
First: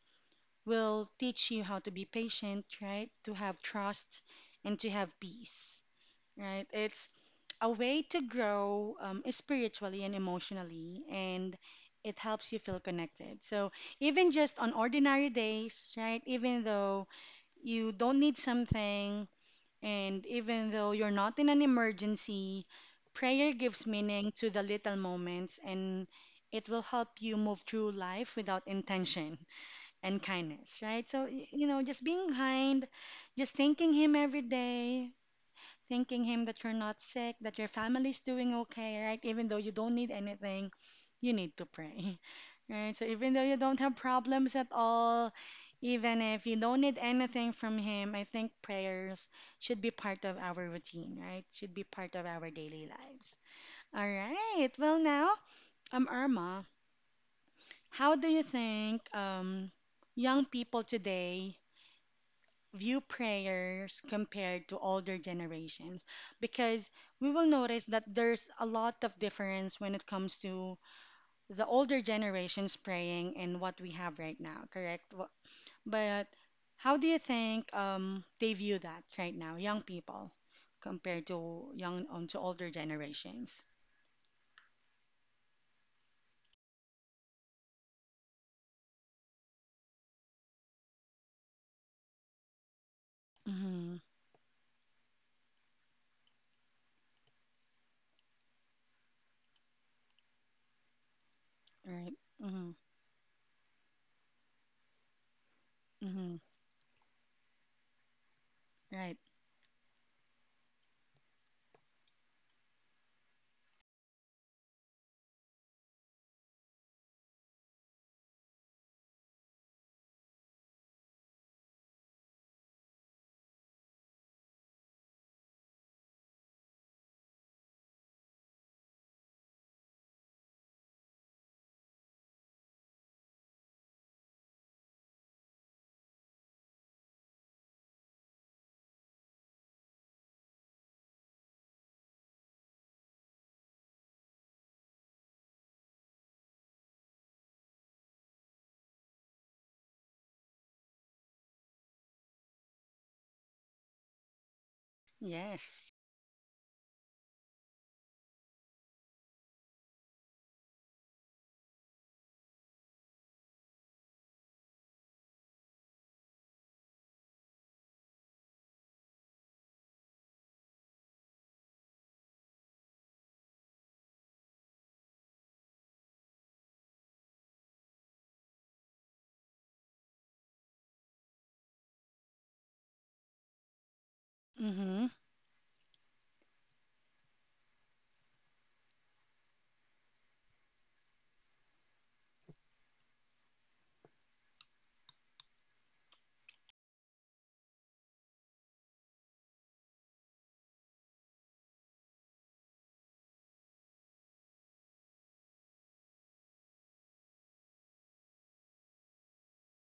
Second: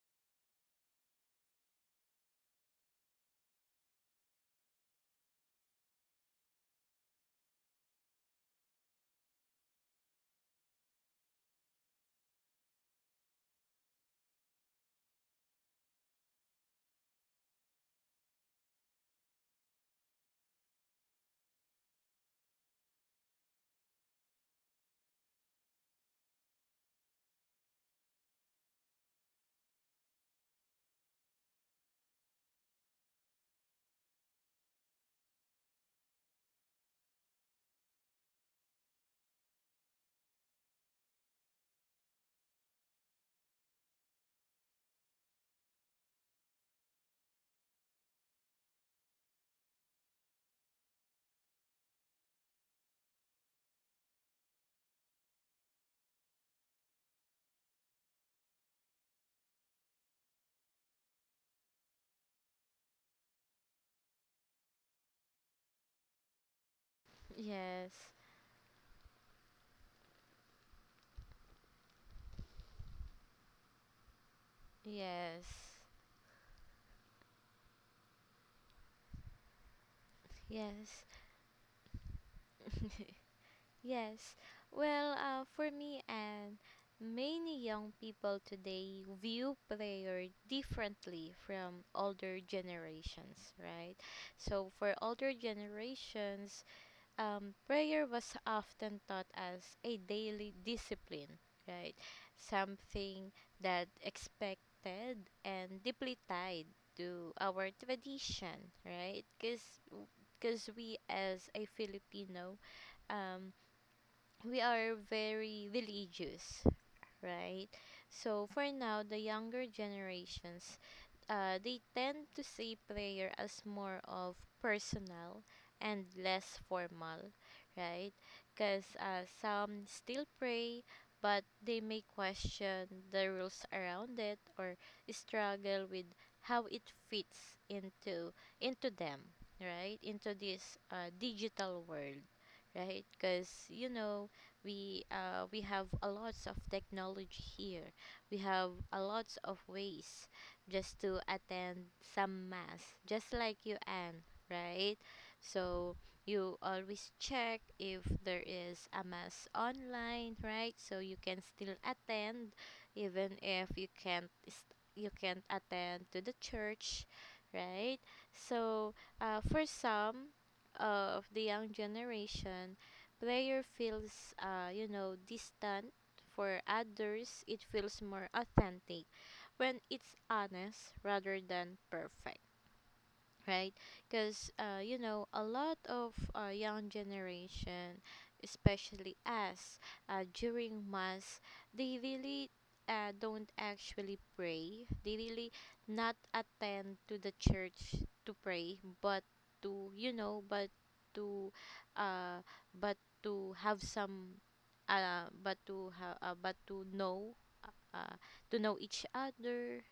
will teach you how to be patient, right? To have trust and to have peace, right? It's a way to grow spiritually and emotionally, and it helps you feel connected. So, even just on ordinary days, right? Even though you don't need something, and even though you're not in an emergency, prayer gives meaning to the little moments and it will help you move through life without intention and kindness, right? So, you know, just being kind, just thanking him every day, thanking him that you're not sick, that your family's doing okay, right? Even though you don't need anything, you need to pray, right? So even though you don't have problems at all, even if you don't need anything from him, I think prayers should be part of our routine, right? Should be part of our daily lives. All right. Well, now, Irma, how do you think young people today view prayers compared to older generations, because we will notice that
Yes.
there's a lot of difference when it comes to the older generations praying and what we have right now, correct? Wha-
Yes.
But how do you think they view that right now, young people,
Yes.
compared to young to older generations?
Yes. Well, for me, and many young people today view prayer differently from older generations,
Mm-hmm.
right? So for older generations, prayer was often taught as a daily discipline, right?
Right. Mm-hmm.
Something that expected and deeply
Mm-hmm.
tied to our tradition,
Right.
right? Because we as a Filipino, um, we are very religious, right? So for now, the younger generations, they tend to see prayer as more of personal and less formal, right? Because, some still pray, but they may question the rules around it or struggle with how it fits into them, right? Into this, digital world, right? Because, you know, we, we have a lots of technology here. We have a lots of ways just to attend some mass, just like you, Anne, right?
Yes.
So you always check if there is a mass online, right? So you can still attend, even if you can't attend to the church, right? So, for some of the young generation, prayer feels, you know, distant. For others, it feels more authentic when it's honest rather than perfect, right? Because, you
Mm-hmm.
know, a lot of, young generation, especially us, during mass, they really, don't actually pray. They really not attend to the church to pray, but to, you know, to uh, but to have some, but to know, uh, to know each other,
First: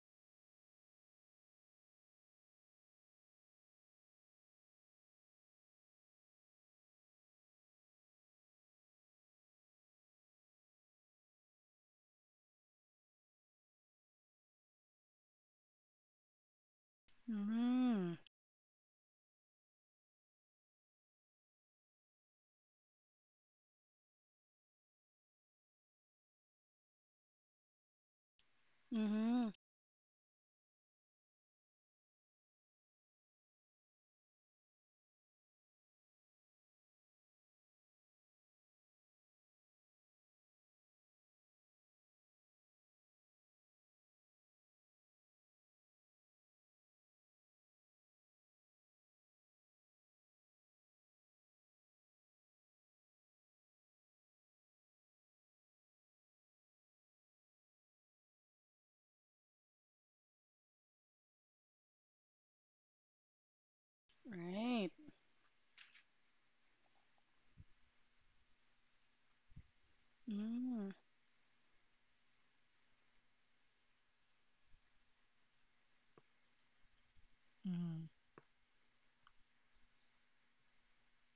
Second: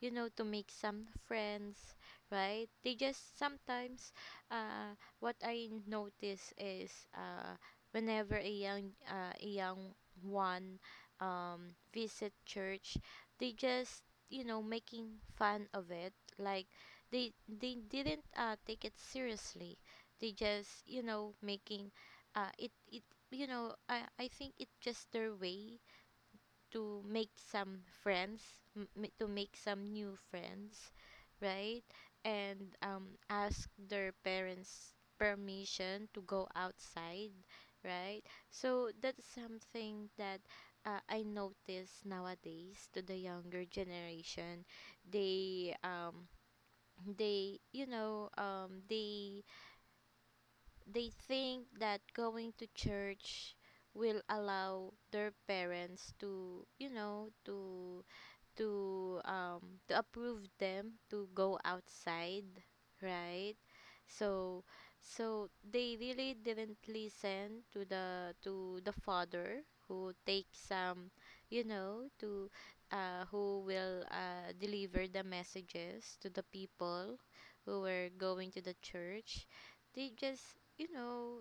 you know, to make some friends, right? They just sometimes, what I notice is, whenever a young, a young one, visit church. They just, you know, making fun of it. Like they
Mm-hmm.
didn't, take it seriously. They just, you know, making, it it you know, I think it's just their way to make some friends, to
Mm-hmm.
make some new friends, right? And, ask their parents permission to go outside, right? So that's something that, I notice nowadays to the younger generation. They um they you know they think that going to church will allow their parents to, you know, to approve them to go outside, right. so
Right.
so they really didn't listen to the, father who takes
Mm-hmm.
some, you know, to who will, deliver the messages to the people who were going to the church. They just, you know,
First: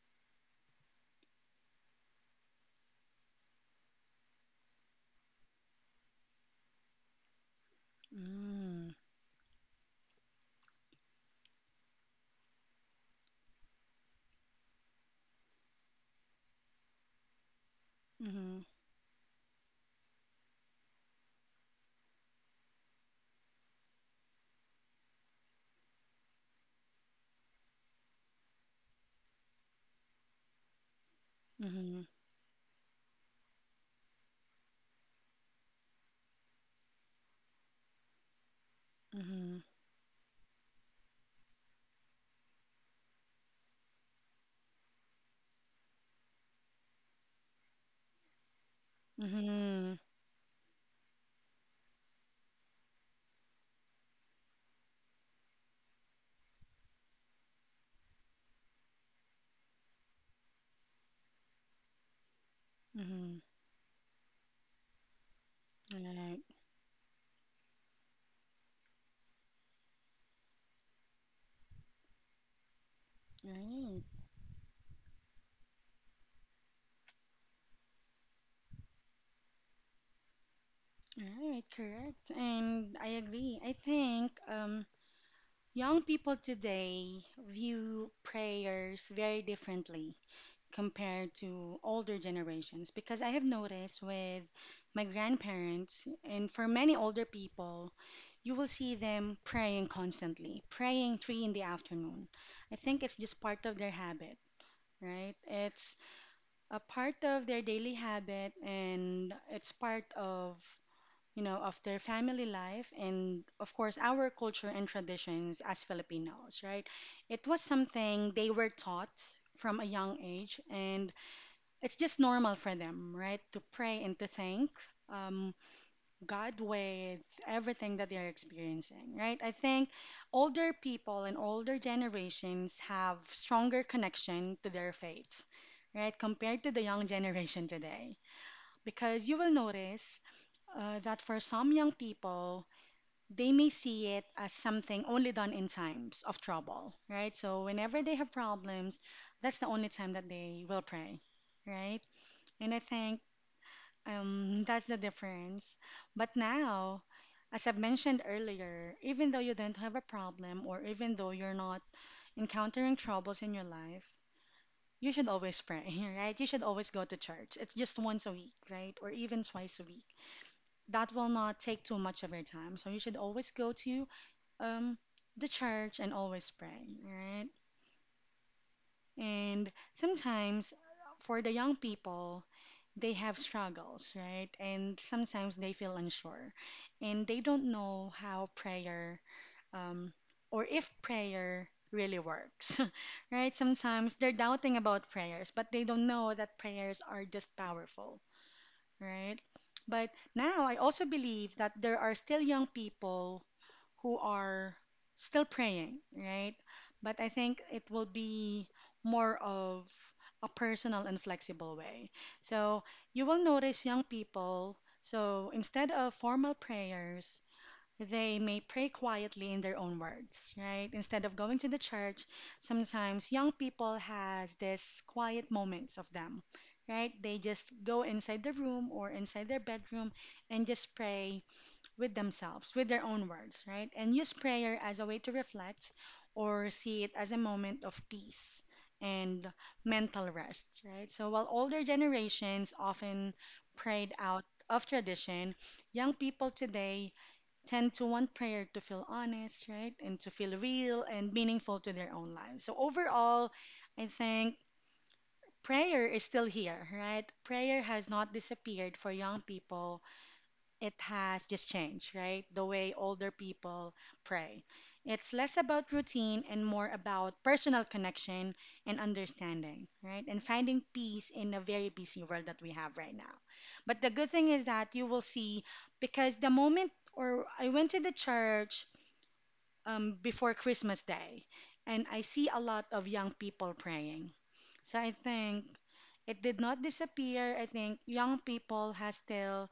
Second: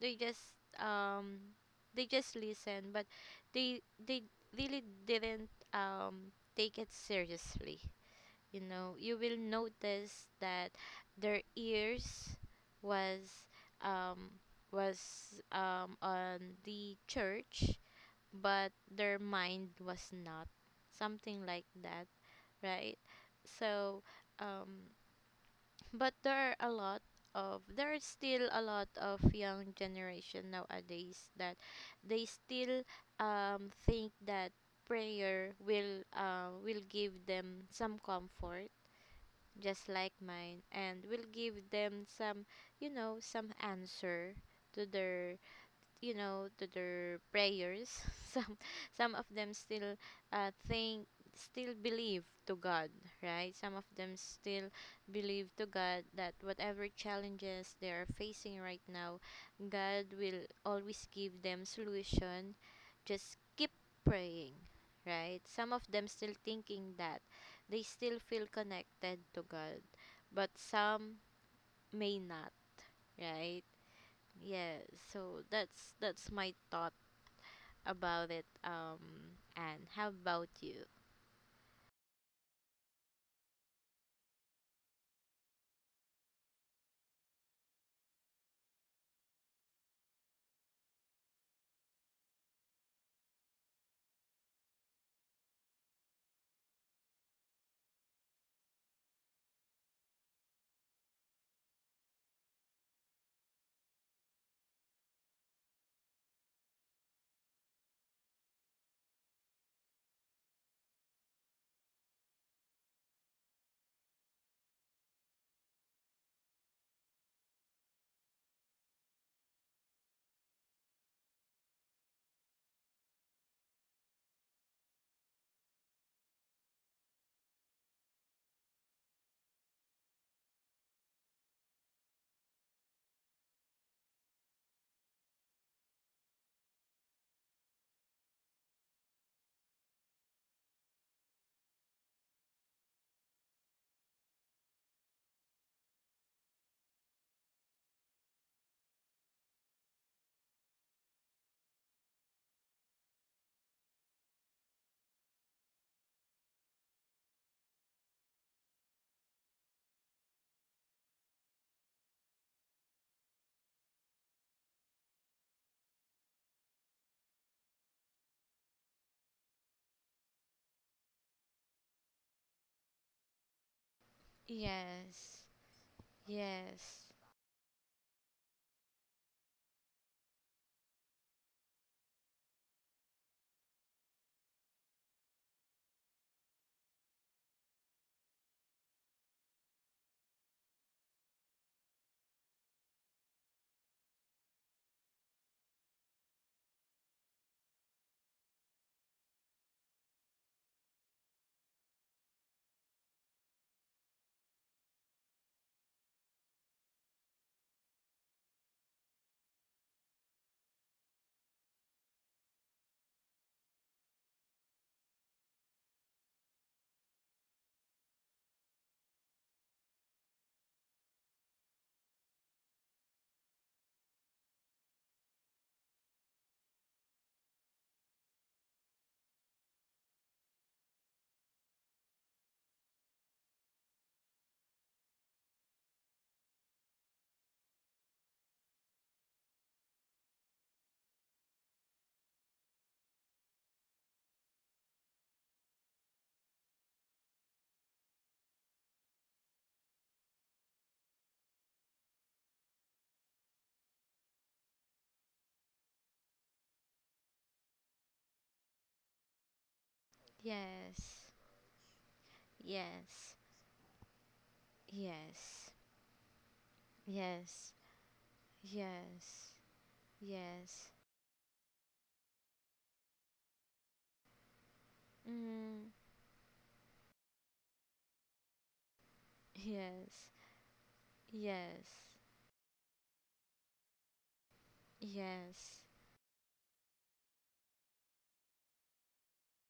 they just um they just listen, but they really didn't, take it seriously. You
Mm.
know, you will notice that their ears was, um on the church,
Mhm.
but their mind was not something like that, right? So um but there is still a lot of young generation nowadays that
Mhm.
they still, think that prayer will, will give them some comfort,
Mhm.
just like mine, and will give them some, you know, some answer to their, you know, to their prayers. some some of them
Mhm.
still, think still believe to God, right? Some of them still believe to God that whatever challenges they are facing right now, God will always give them solution, just
Mhm.
keep praying, right? Some of them still
Right.
thinking that they still feel connected to God, but some may not, right?
Right.
Yeah, so that's my thought about it, and how about you?
Right. Correct. And I agree. I think young people today view prayers very differently compared to older generations because I have noticed with my grandparents and for many older people, you will see them praying constantly, praying three in the afternoon. I think it's just part of their habit, right? It's a part of their daily habit and it's part of, you know, of their family life and of course our culture and traditions as Filipinos, right? It was something they were taught from a young age and it's just normal for them, right, to pray and to thank, um, God, with everything that they're experiencing, right? I think older people and older generations have stronger connection to their faith, right, compared to the young generation today. Because you will notice that for some young people, they may see it as something only done in times of trouble, right? So whenever they have problems, that's the only time that they will pray, right? And I think that's the difference. But now, as I've mentioned earlier, even though you don't have a problem or even though you're not encountering troubles in your life, you should always pray, right? You should always go to church. It's just once a week, right? Or even twice a week. That will not take too much of your time. So you should always go to, um, the
Yes,
church, and always pray,
yes,
right? And sometimes for the young people, they have struggles, right? And sometimes they feel unsure and they don't know how prayer, um, or if prayer really works, right? Sometimes they're doubting about prayers, but they don't know that prayers are just powerful, right? But now I also believe that there are still young people who are still praying, right? But I think it will be more of a personal and flexible way. So you will notice young people, so instead of formal prayers, they may pray quietly in their own words, right? Instead of going to the church, sometimes young people has this quiet moments of them, right? They just go inside the room or inside their bedroom and just pray with themselves, with their own words, right? And use prayer as a way to reflect or see it as a moment of peace and mental rest, right? So while older generations often prayed out of tradition, young people today tend to want prayer to feel honest, right? And to feel real and meaningful to their own lives. So overall, I think prayer is still here, right? Prayer has not disappeared for young people, it
yes,
has just changed, right? The way older
yes,
people pray. It's less
yes,
about routine and more about
yes,
personal connection and
yes,
understanding, right? And finding
yes,
peace in a very busy world that we have right now. But the good thing is that you will see,
mm,
because the moment, or I went to the church
yes,
before Christmas Day,
yes,
and I see a lot of young people praying. So I think
yes,
it did not disappear. I think young people has still,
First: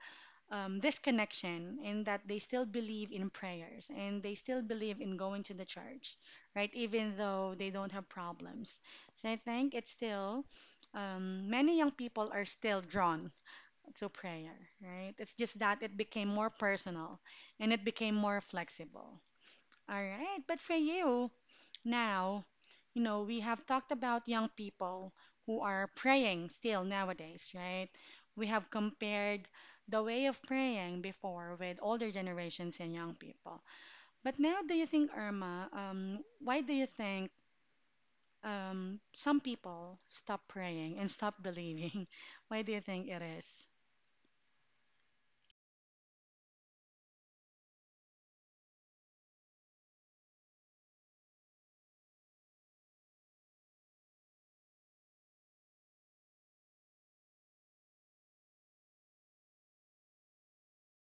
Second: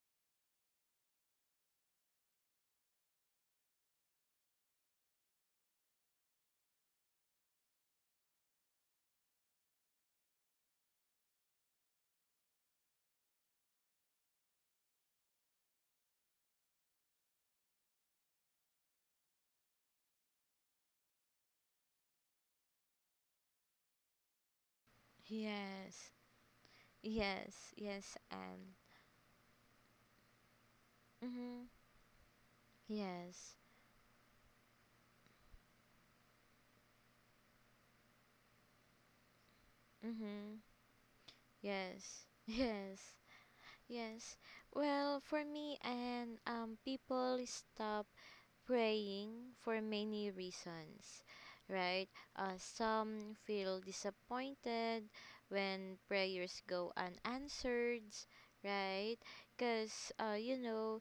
this connection in that they still believe in prayers and they still believe in going to the church, right? Even though they don't have problems. So I think it's still, many young people are still drawn to prayer, right? It's just that it became more personal and it became more flexible. All right, but for you, now, you know, we have talked about young people who are
yes,
praying still
yes,
nowadays, right?
yes,
We
and
have compared the way of praying before
mm-hmm,
with older generations and young
yes,
people. But now, do you think, Irma, why do you think some people stop
mm-hmm,
praying and stop believing?
yes,
Why do you think
yes,
it is?
yes. Well, for me, and, people stop praying for many reasons, right? Some feel disappointed when prayers go unanswered, right? Because, you know,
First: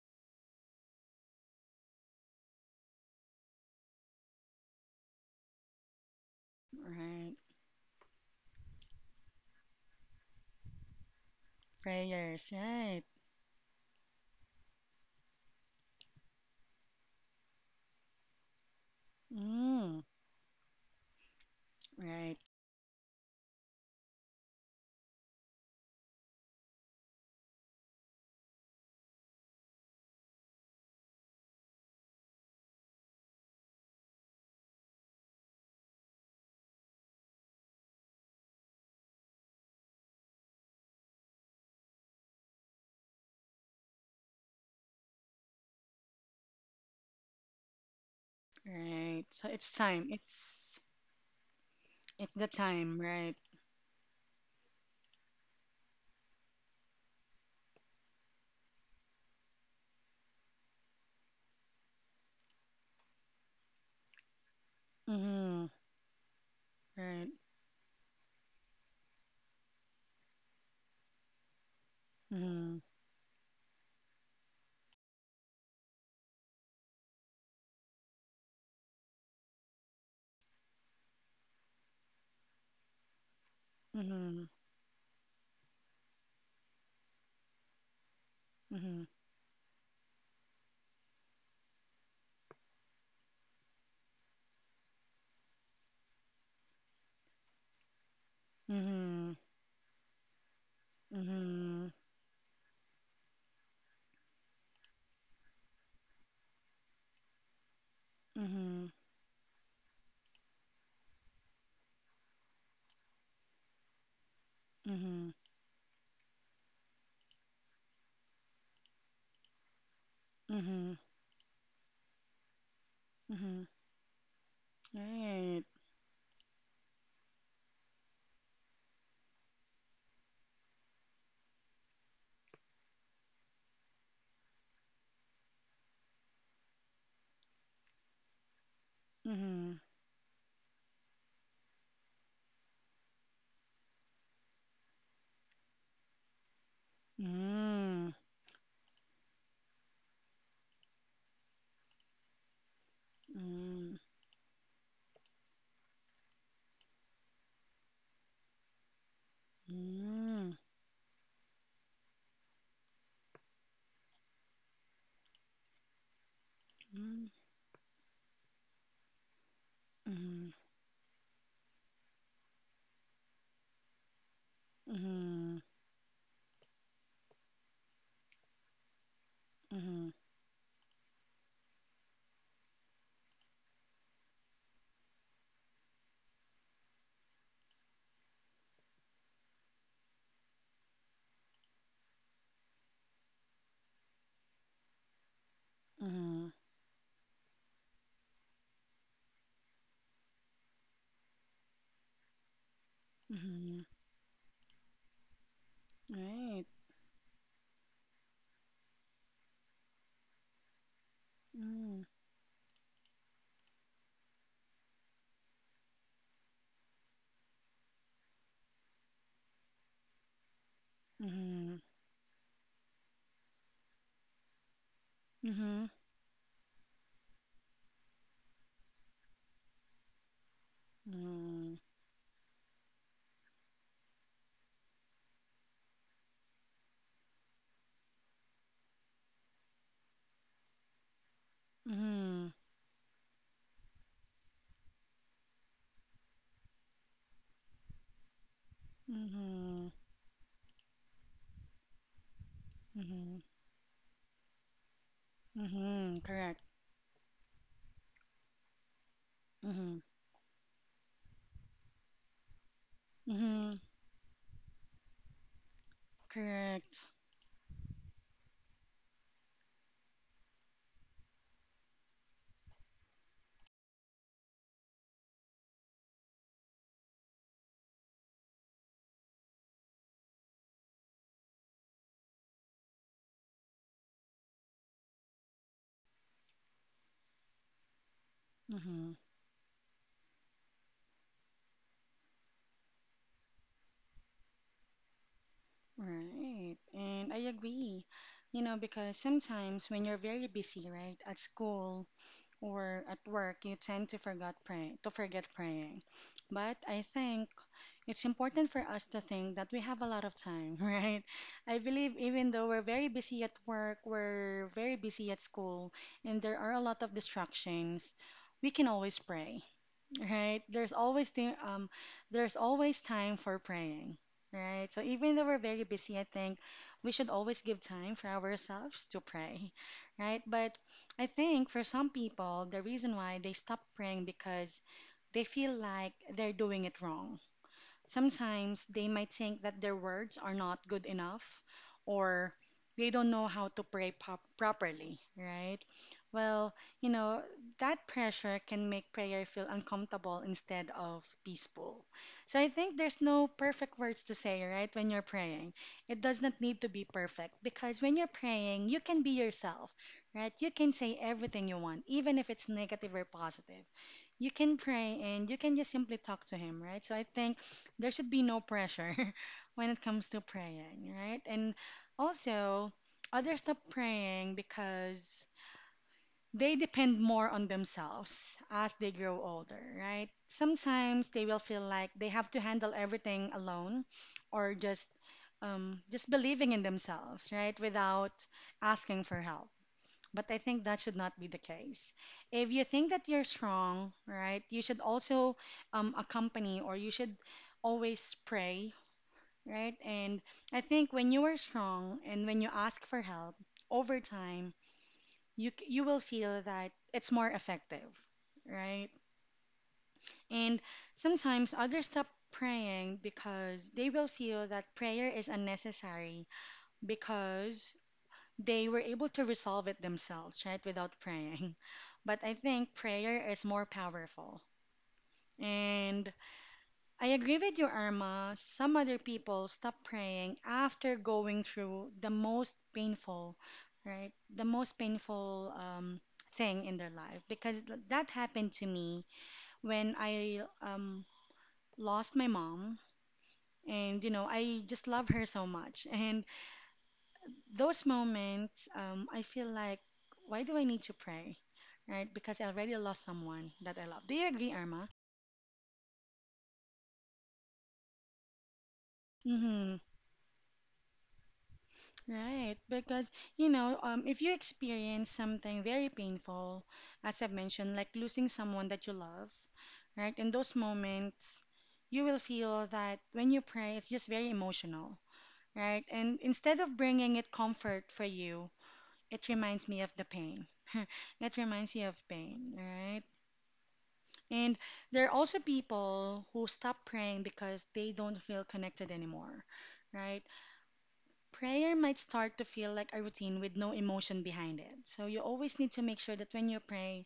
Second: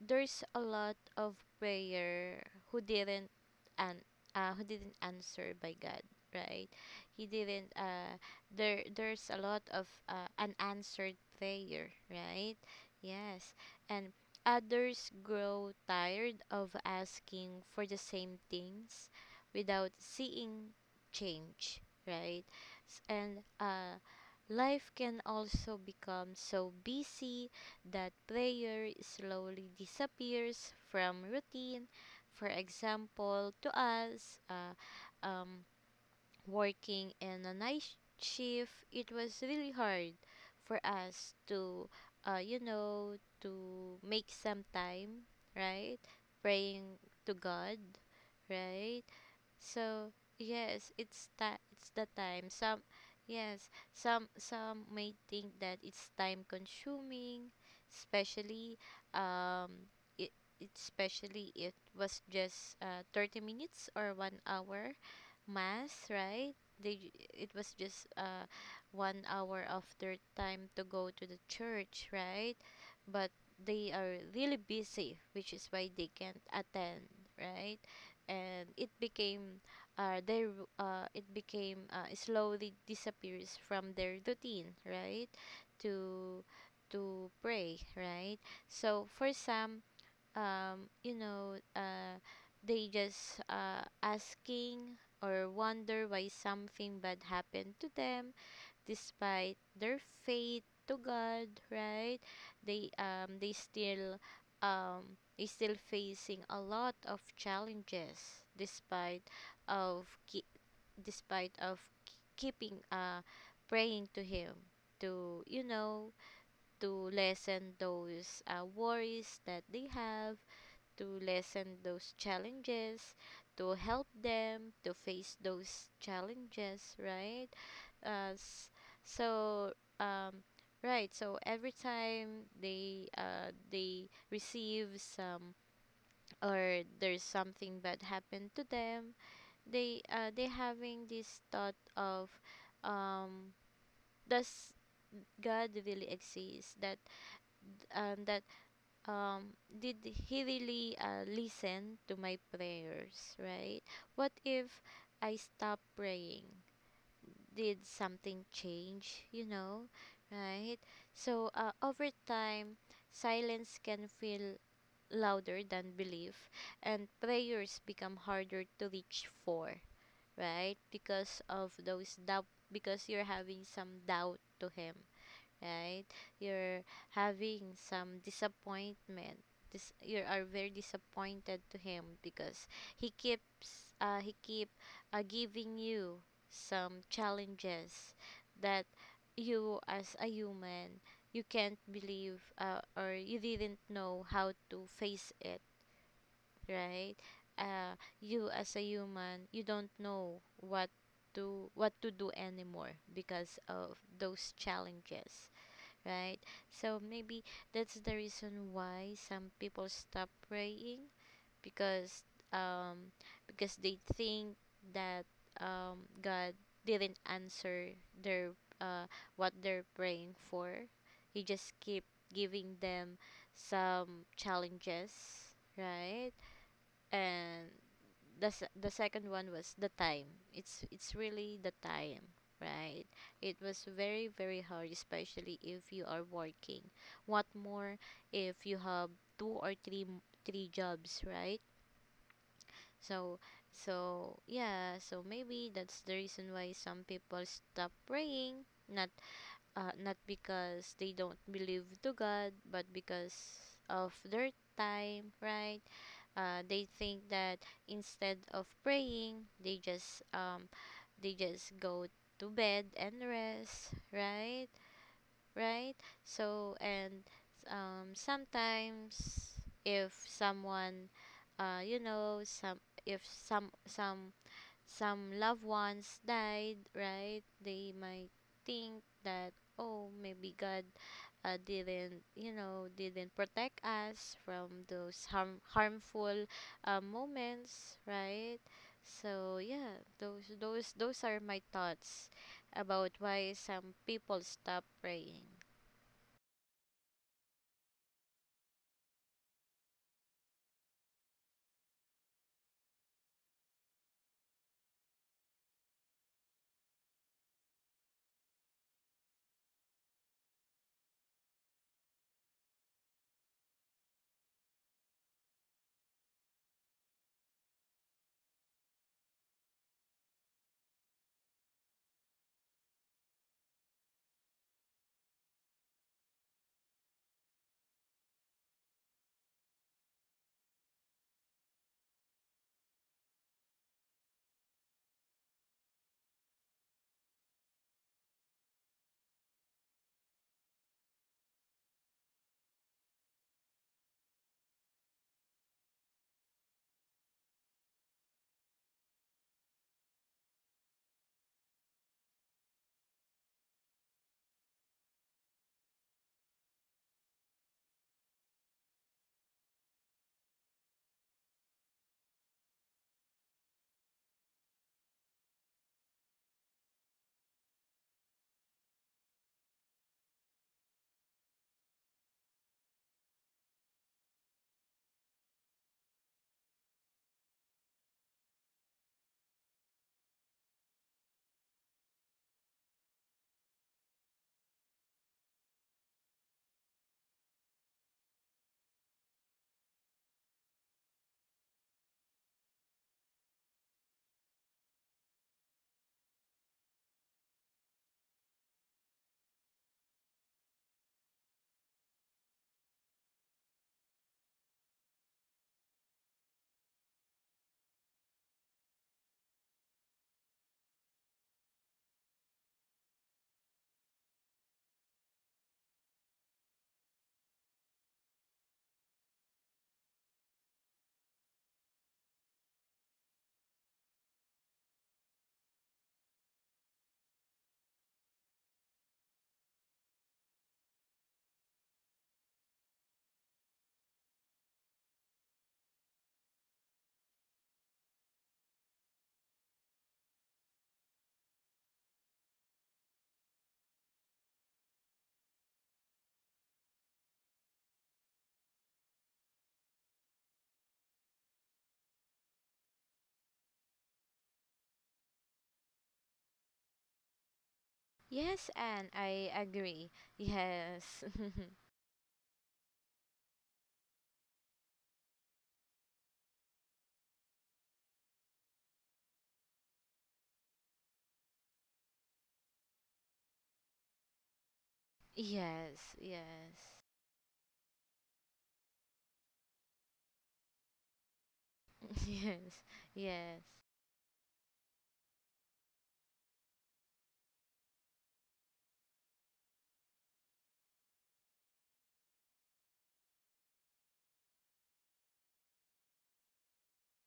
there's a lot of prayer who didn't, and, who didn't answer by God, right? He
Right.
didn't. There's a lot of, unanswered prayer,
Prayers,
right?
right.
Yes, and others grow tired of asking for the same things without
Mm,
seeing change,
right,
right? And, life can also become so busy that prayer slowly disappears from routine. For example, to us, um, working in a night shift, it was really hard for us to, you know, to make some time, right? Praying to God, right?
right. So it's time.
So
It's
yes, it's the
it's the
time. Some
time, right?
Yes, some may think that it's time consuming, especially, um it especially it was just, 30 minutes or 1 hour
Mhm.
mass, right? They j-
Right.
it was just, 1 hour of their time to go to the church, right?
Mhm.
But they are really busy, which is why they can't attend, right? And it became, it became, slowly disappears from their
Mhm.
routine, right? To to pray, right?
Mhm.
So for some, you know, they just, asking or wonder why something bad happened to them
Mhm.
despite their faith to God,
Mhm.
right? They still, they still facing a lot of challenges, despite of ki- despite of, keeping, praying to him
Mhm.
to, you know, to lessen those, worries that they have,
Mhm.
to lessen those challenges,
Mhm. Mhm.
to help them to face
Right.
those challenges, right? Uh, s- so, um, right. So every time they, they receive some, or there's something bad happened to them,
Mhm.
they, they having this thought of, um, does God really exist? That
Mm.
that Did he really, listen to my prayers, right?
Mm.
What if I stop praying? Did something change, you know,
Mm.
right? So, over time, silence can feel louder than belief, and prayers become harder to reach for,
Mm.
right? Because of those doubt, because you're having some doubt to him,
Mhm.
right? You're having some disappointment. This,
Mhm.
you are very disappointed to him because he keeps, he keep giving you some challenges that you as a human you can't believe, or you didn't know how to face it,
Mhm.
right? You as a human, you don't know what to do anymore
Mhm.
because
Mhm.
of those challenges, right?
Right.
So maybe that's the reason why some people stop praying,
Mm.
because um because they think that, God didn't answer their, uh what they're praying for. He just
Mhm.
keep giving them some challenges,
Mhm.
right? And the second one was the time. It's really the
Mm.
time, right? It was very, very hard, especially if you are working. What more if you have two or three, jobs, right?
Mhm.
So so yeah, so maybe that's the reason why some people stop praying, not,
Mhm.
not because they don't believe to God, but
Mhm.
because of their time, right?
Mhm. Correct.
They think that instead of praying, they
Mhm.
just, go to bed and
Mhm.
rest, right? So,
Correct.
and, sometimes if someone, you know, some if some some loved ones died, right? They might think that, oh, maybe God, didn't, you know, didn't protect us from those, harmful, moments, right?
Mhm.
So yeah, those are my thoughts about why some people stop praying.
Right. And I agree. You know, because sometimes when you're very busy, right, at school or at work, you tend to forget pray to forget praying. But I think it's important for us to think that we have a lot of time, right? I believe even though we're very busy at work, we're very busy at school, and there are a lot of distractions, we can always pray, right? There's always thing, there's always time for praying, right? So even though we're very busy, I think we should always give time for ourselves to pray, right? But I think for some people, the reason why they stop praying because they feel like they're doing it wrong. Sometimes they might think that their words are not good enough or they don't know how to pray pop properly, right? Well, you know, that pressure can make prayer feel uncomfortable instead of peaceful. So I think there's no perfect words to say, right, when you're praying. It does not need to be perfect because when you're praying, you can be yourself, right? You can say everything you want, even if it's negative or positive, you can pray and you can just simply talk to him, right? So I think there should be no pressure when it comes to praying, right? And also, others stop praying because they depend more on themselves as they grow older, right? Sometimes they will feel like they have to handle everything alone or just, just believing in themselves, right? Without asking for help. But I think that should not be the case. If you think that you're strong, right, you should also, accompany or you should always pray, right? And I think when you are strong and when you ask for help over time, you will feel that it's more effective, right? And sometimes others stop praying because they will feel that prayer is unnecessary because they were able to resolve it themselves, right, without praying. But I think prayer is more powerful. And I agree with you, Irma. Some other people stop praying after going through the most painful, right, the most painful, thing in their life. Because that happened to me when I, lost my mom. And, you know, I just love her so much. And those moments, I feel like, why do I need to pray? Right? Because I already lost someone that I love. Do you agree, Irma?
Yes, and I
Mm-hmm.
agree. Yes.
Right. Because, you know, if you experience something very painful, as I've mentioned, like losing someone that you love, right? In those moments, you will feel that when you pray, it's just very emotional, right?
Yes,
And
yes.
instead of bringing it comfort for you, it reminds me of the pain. It reminds you of pain,
Yes,
right?
yes,
And there are also people who stop praying because they don't feel connected anymore, right? Prayer might start to feel like a routine with no emotion behind it. So you always need to make sure that when you pray,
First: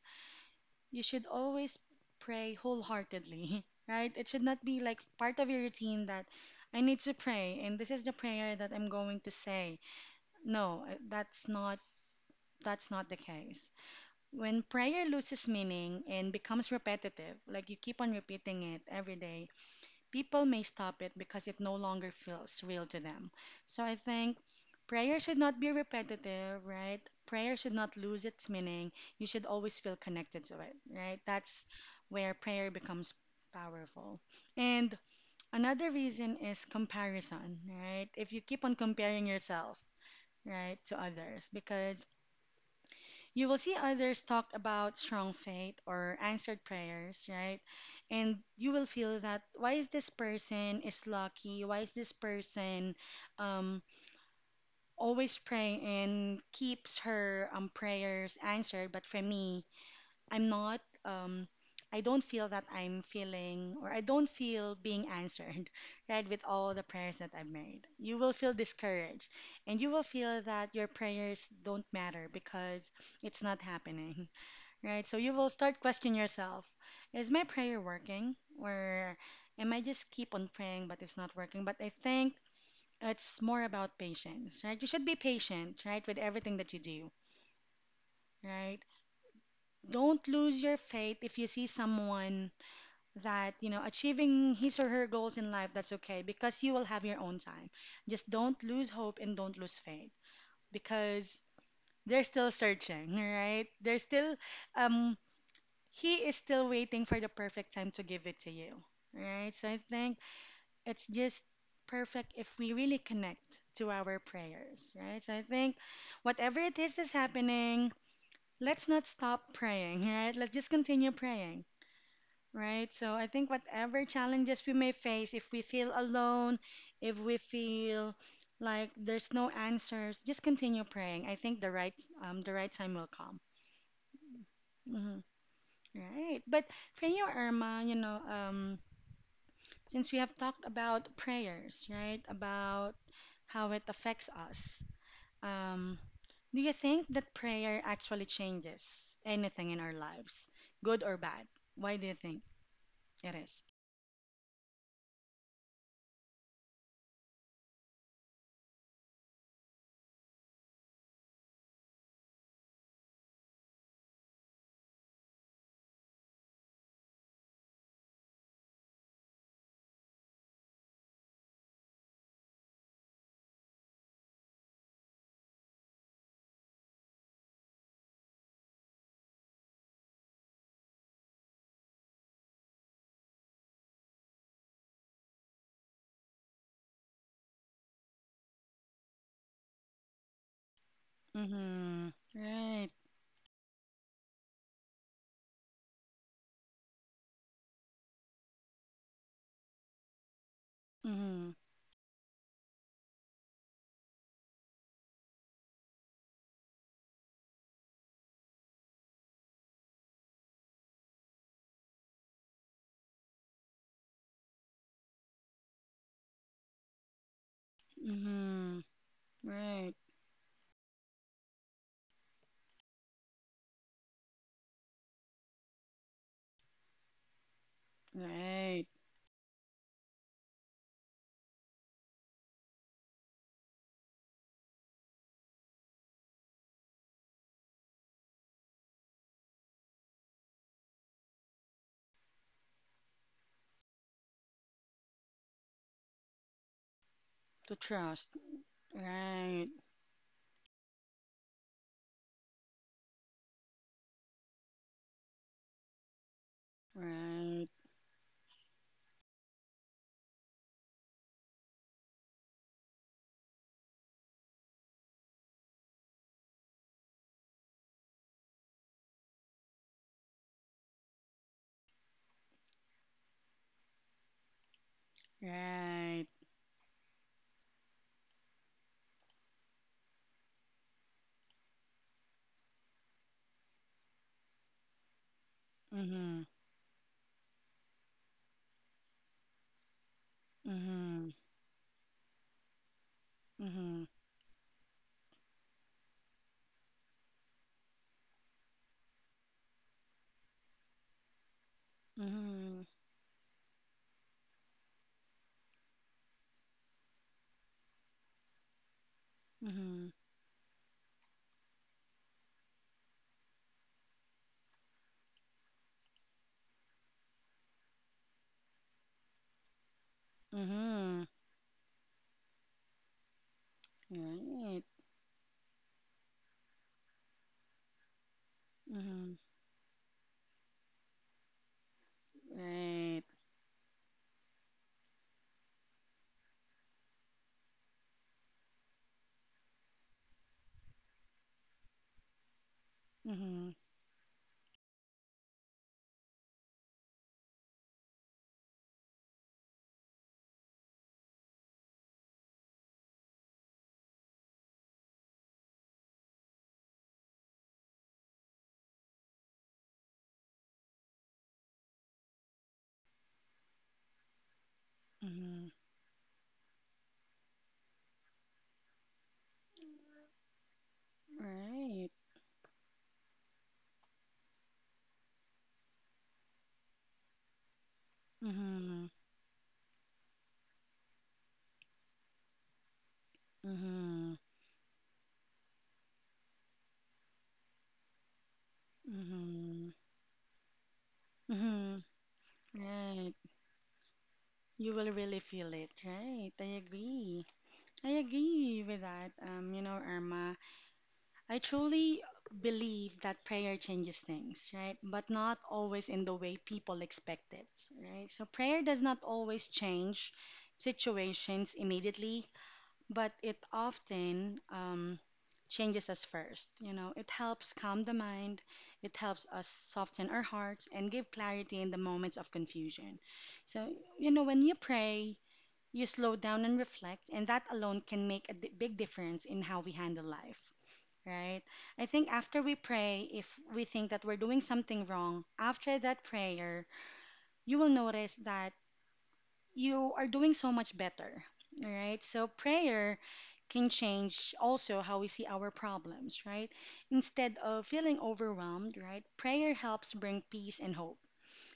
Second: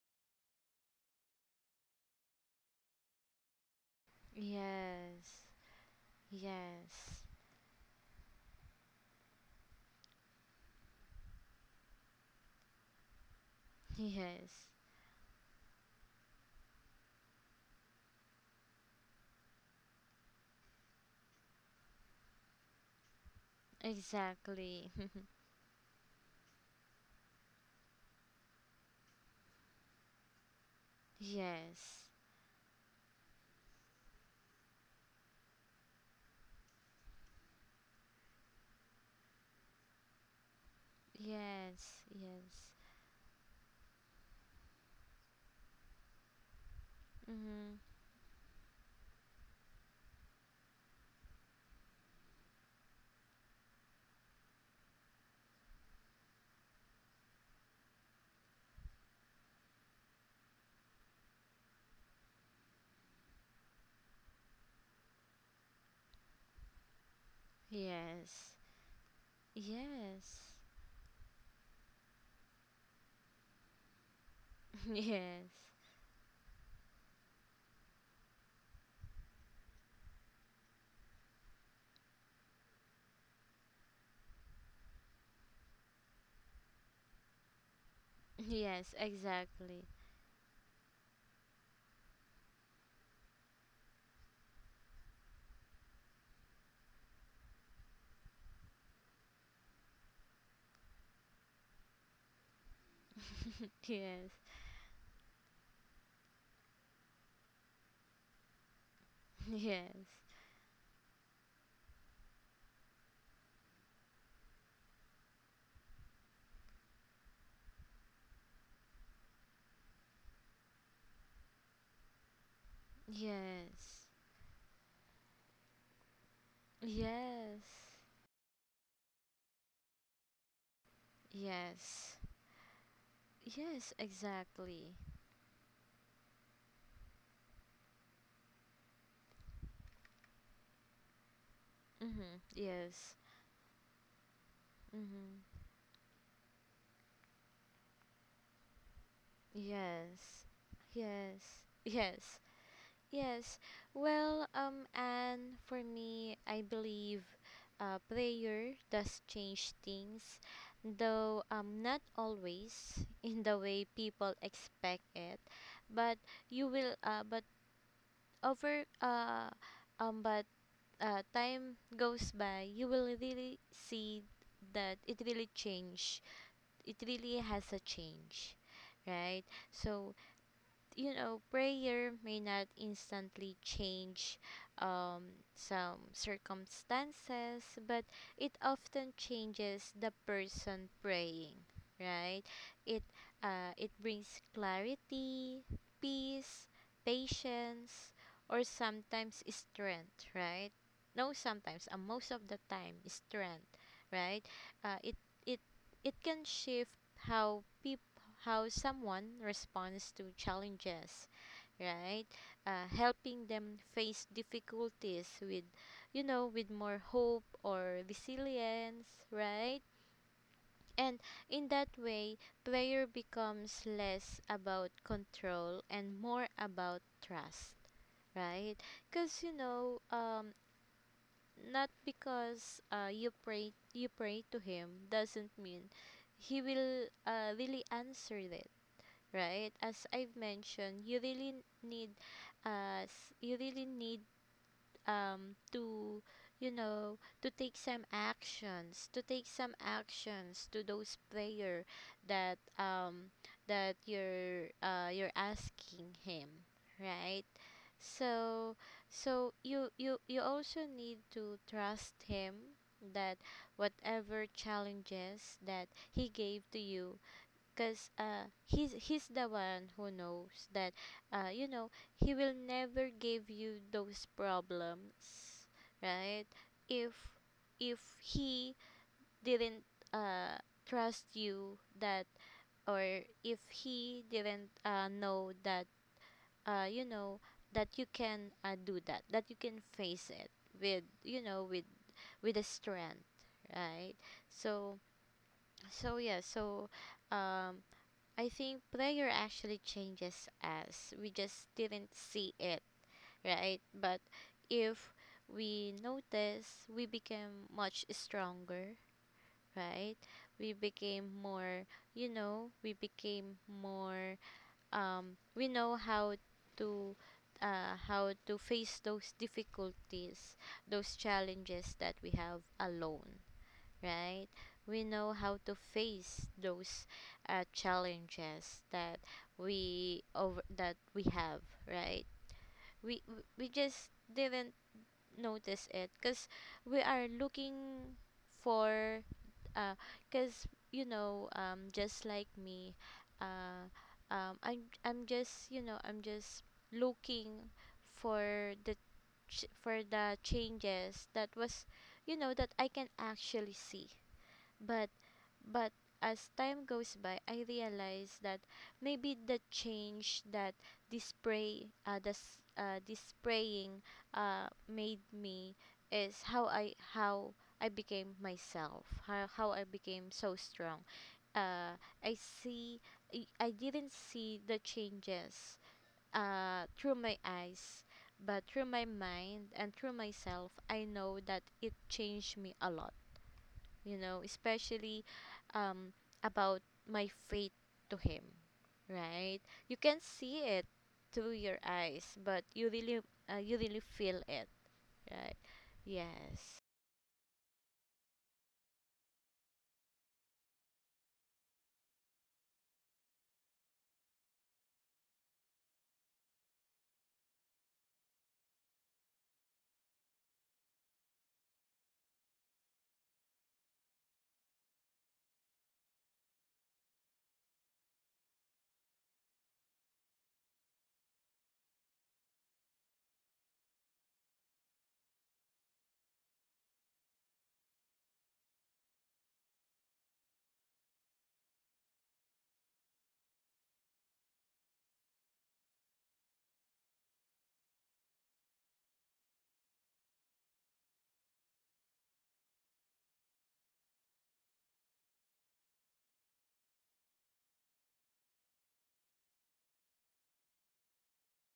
you should always pray wholeheartedly, right? It should not be like
yes.
part of your routine that I
Yes.
need to pray and this is the prayer that I'm going to say. No, that's not, that's not the case. When
Yes.
prayer loses meaning and becomes repetitive, like you keep on repeating it every day, people may stop it because it no longer feels real to them. So I think
Exactly.
prayer should not be repetitive, right? Prayer should not lose its meaning. You should always feel connected to it, right? That's
Yes.
where prayer becomes powerful. And another reason is comparison, right? If you keep on comparing yourself, right, to others, because
Yes. Yes.
you will see others talk about strong faith or answered prayers, right?
Mm-hmm.
And you will feel that why is this person is lucky? Why is this person, um, always praying and keeps her, prayers answered? But for me, I'm not. I don't feel that I'm feeling or I don't feel being answered, right? With all the prayers that I've made, you will feel
Yes.
discouraged, and you will feel
Yes.
that your prayers don't matter because it's not happening, right? So you will
Yes.
start questioning yourself. Is my prayer working? Or am I just keep on praying but it's not working? But I think it's more about patience, right? You should be patient, right, with everything that you do, right?
Yes, exactly.
Don't lose your faith if you see someone that, you know, achieving his or her goals in life, that's okay because you will have your own time. Just don't lose hope and don't lose faith because they're still searching, right? They're
Yes.
still, um he is still waiting for the perfect time to give it to you, right? So I
Yes.
think it's just perfect if we really connect to our prayers, right? So I think whatever it is that's happening, let's not stop praying, right? Let's just continue praying. Right, so I think whatever challenges we may face, if we feel alone,
Yes.
if we
Yes.
feel like there's no answers, just continue praying. I think the right,
Yes.
the right time will come.
Yes, exactly.
Hmm. Right, but for you, Irma, you know, since we have talked about prayers, right?
Mm-hmm.
About
Yes.
how it affects us.
Mm-hmm.
Um, do you think that prayer actually changes anything in our
Yes.
lives, good or bad?
Yes.
Why do you
Yes.
think it
Yes.
is?
And for me, I believe prayer does change things, though not always in the way people expect it. But you will, uh, but over, uh, um, but time goes by, you will really see that it really change. It really has a change, right? So you know, prayer may not instantly change um, some circumstances, but it often changes the person praying,
Mm-hmm.
right?
Right.
It it brings clarity, peace, patience, or sometimes strength, right? No,
Mm-hmm.
sometimes, and most of the time, strength, right? Uh, it it it can shift how people how someone responds to challenges, right? Helping them face difficulties with, you know, with more hope or
Mm-hmm.
resilience, right?
Right.
And in that way, prayer becomes less about control and more about trust, right?
Right.
Because you know, not because you pray to him doesn't mean he will really answer it, right? As I've mentioned, you really n- need us you really need to you know to
To trust.
take
Right.
some actions to those prayer that that you're asking him, right?
Right.
So so you also need to trust him that whatever challenges that he gave to you, because he's the one who knows that, you know, he will never give you those problems,
Right.
right? If if he didn't, uh, trust you that, or if he didn't, know that,
Mm-hmm.
you know, that you can, do that, you can face it with,
Mm-hmm.
you know, with a strength,
Mm-hmm.
right? So so yeah so um I think prayer actually changes us. We just didn't see it,
Mm-hmm.
right? But if we notice, we became much stronger, right? We became more, you know, we became more, we know to how to face those difficulties,
Mm-hmm.
those
Mm-hmm.
challenges that we have alone, right?
Right.
We know how to face those, challenges that
Mm-hmm.
we over that we have, right? We
Right.
we we just didn't notice it because we are looking for uh because you know just like me,
Mm-hmm.
uh I'm just you know I'm just looking for the for the changes that was you know that I can actually see, but but as time goes by, I realize that maybe the change that this spraying, made
Mm-hmm.
me is how I became myself, how I became so strong.
Right.
I see, I didn't see the changes, through my eyes, but through my
Mm-hmm.
mind and through myself, I know that it changed me a lot, you
Mm-hmm.
know, especially um, about my faith to Him, right?
Mm-hmm.
You can see it through your
Mm-hmm.
eyes, but
Right.
you really feel it,
You will really
right?
feel it, right? I
Yes.
agree. I agree with that. You know, Irma, I truly believe that prayer changes things, right? But not always in the way people expect it, right? So prayer does not always change situations immediately, but it often, changes us first. You know, it helps calm the mind, it helps us soften our hearts, and give clarity in the moments of confusion. So, you know, when you pray, you slow down and reflect, and that alone can make a big difference in how we handle life. Right? I think after we pray, if we think that we're doing something wrong, after that prayer, you will notice that you are doing so much better. All right. So prayer can change also how we see our problems, right? Instead of feeling overwhelmed, right? Prayer helps bring peace and hope.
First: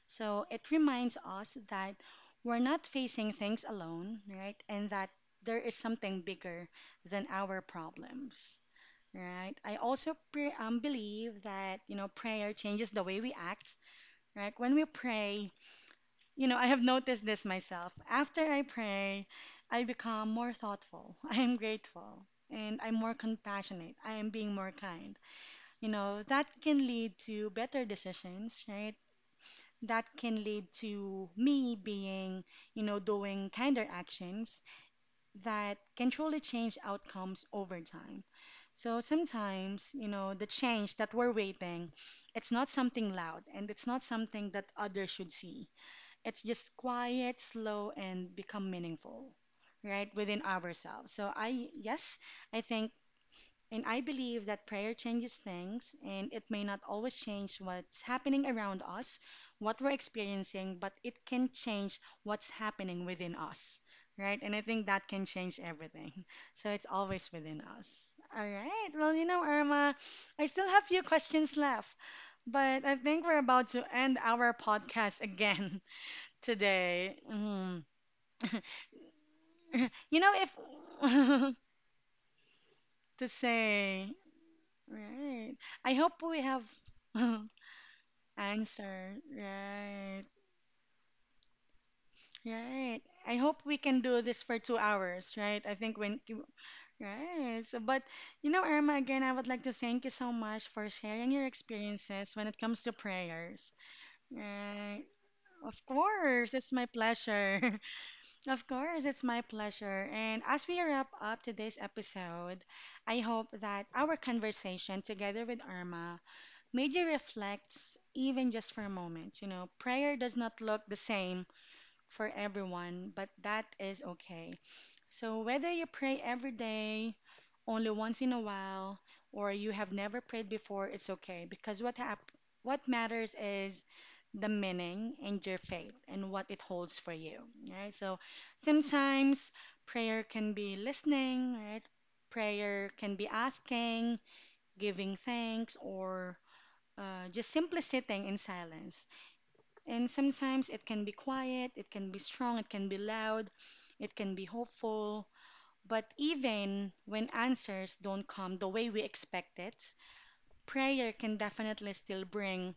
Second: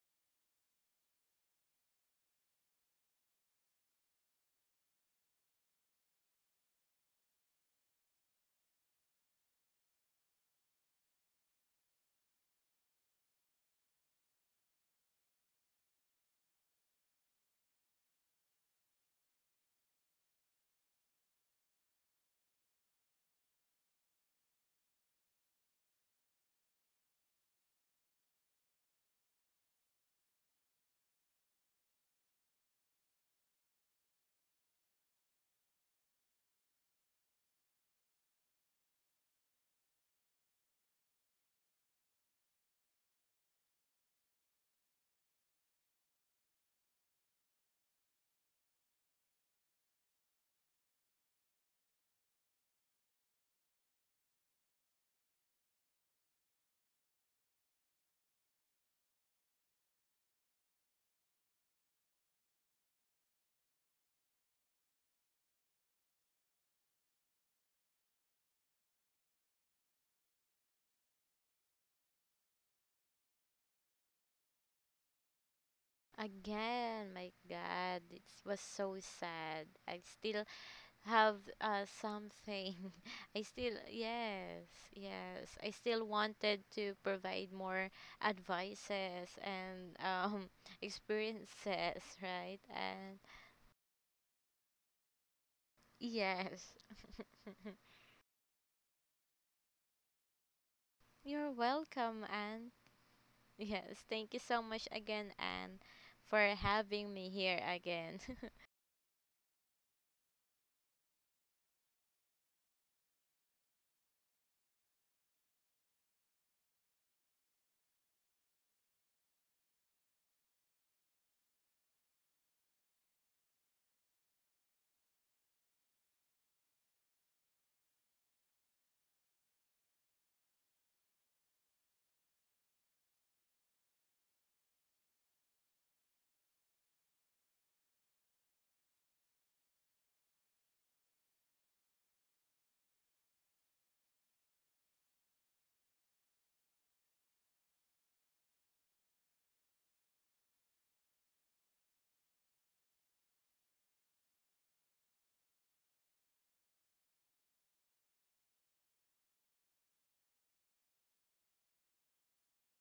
So it reminds us that we're not facing things alone, right? And that there is something bigger than our problems. Right. I also believe that you know prayer changes the way we act. Right. When we pray, you know, I have noticed this myself. After I pray, I become more thoughtful. I am grateful and I'm more compassionate. I am being more kind. You know, that can lead to better decisions, right? That can lead to me being, you know, doing kinder actions that can truly change outcomes over time. So sometimes, you know, the change that we're waiting, it's not something loud and it's not something that others should see, it's just quiet, slow, and become meaningful, right, within ourselves. So I, yes, I think and I believe that prayer changes things, and it may not always change what's happening around us, what we're experiencing, but it can change what's happening within us, right? And I think that can change everything. So it's always within us. All right. Well, you know, Irma, I still have few questions left, but I think we're about to end our podcast again
Again,
today.
my
Mhm.
God, it was so sad. I
You know,
still
if
have, something.
to
I still,
say,
yes, yes.
right,
I
I
still
hope we
wanted
have
to provide more
answer,
advices and,
right,
experiences, right?
right.
And
I hope we can do this for 2 hours, right? I think when,
yes,
right. So, but you know, Irma, again, I would like to thank you so much for sharing
you're
your
welcome,
experiences when it
Anne.
comes to prayers,
Yes, thank you so much
right?
again, Anne,
Of
for
course, it's my
having me here
pleasure.
again.
Of course, it's my pleasure. And as we wrap up today's episode, I hope that our conversation together with Irma made you reflect, even just for a moment. You know, prayer does not look the same for everyone, but that is okay. So, whether you pray every day, only once in a while, or you have never prayed before, it's okay because what matters is the meaning and your faith and what it holds for you, right? So, sometimes prayer can be listening, right? Prayer can be asking, giving thanks, or just simply sitting in silence. And sometimes it can be quiet, it can be strong, it can be loud, it can be hopeful, but even when answers don't come the way we expect it, prayer can definitely still bring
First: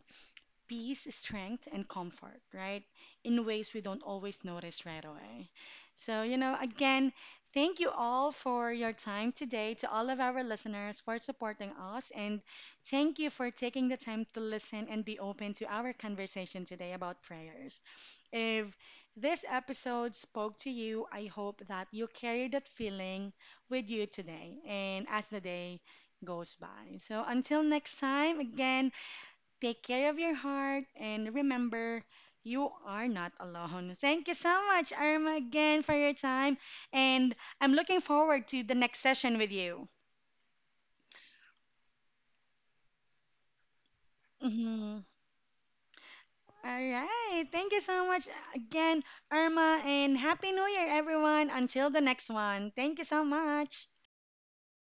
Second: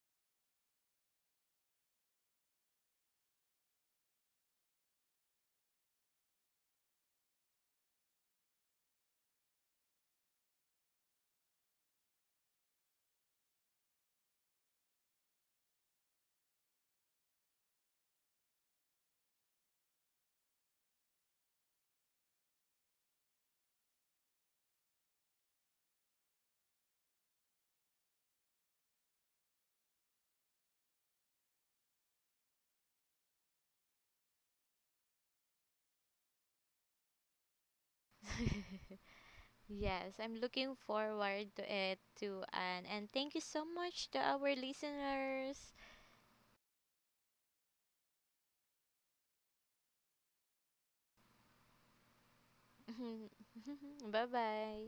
peace, strength, and comfort, right? In ways we don't always notice right away. So, you know, again, thank you all for your time today, to all of our listeners for supporting us, and thank you for taking the time to listen and be open to our conversation today about prayers. If this episode spoke to you, I hope that you carry that feeling with you today and as the day goes by. So until next time, again, take care of your heart and remember you are not alone. Thank you so much, Irma, again for your time. And I'm looking forward to the next session with you.
Yes, I'm looking forward to it too, Anne. And thank you so much to our
Mhm.
listeners.
All right. Thank you so much again, Irma, and Happy New Year, everyone. Until the next one. Thank you so much.
Bye bye.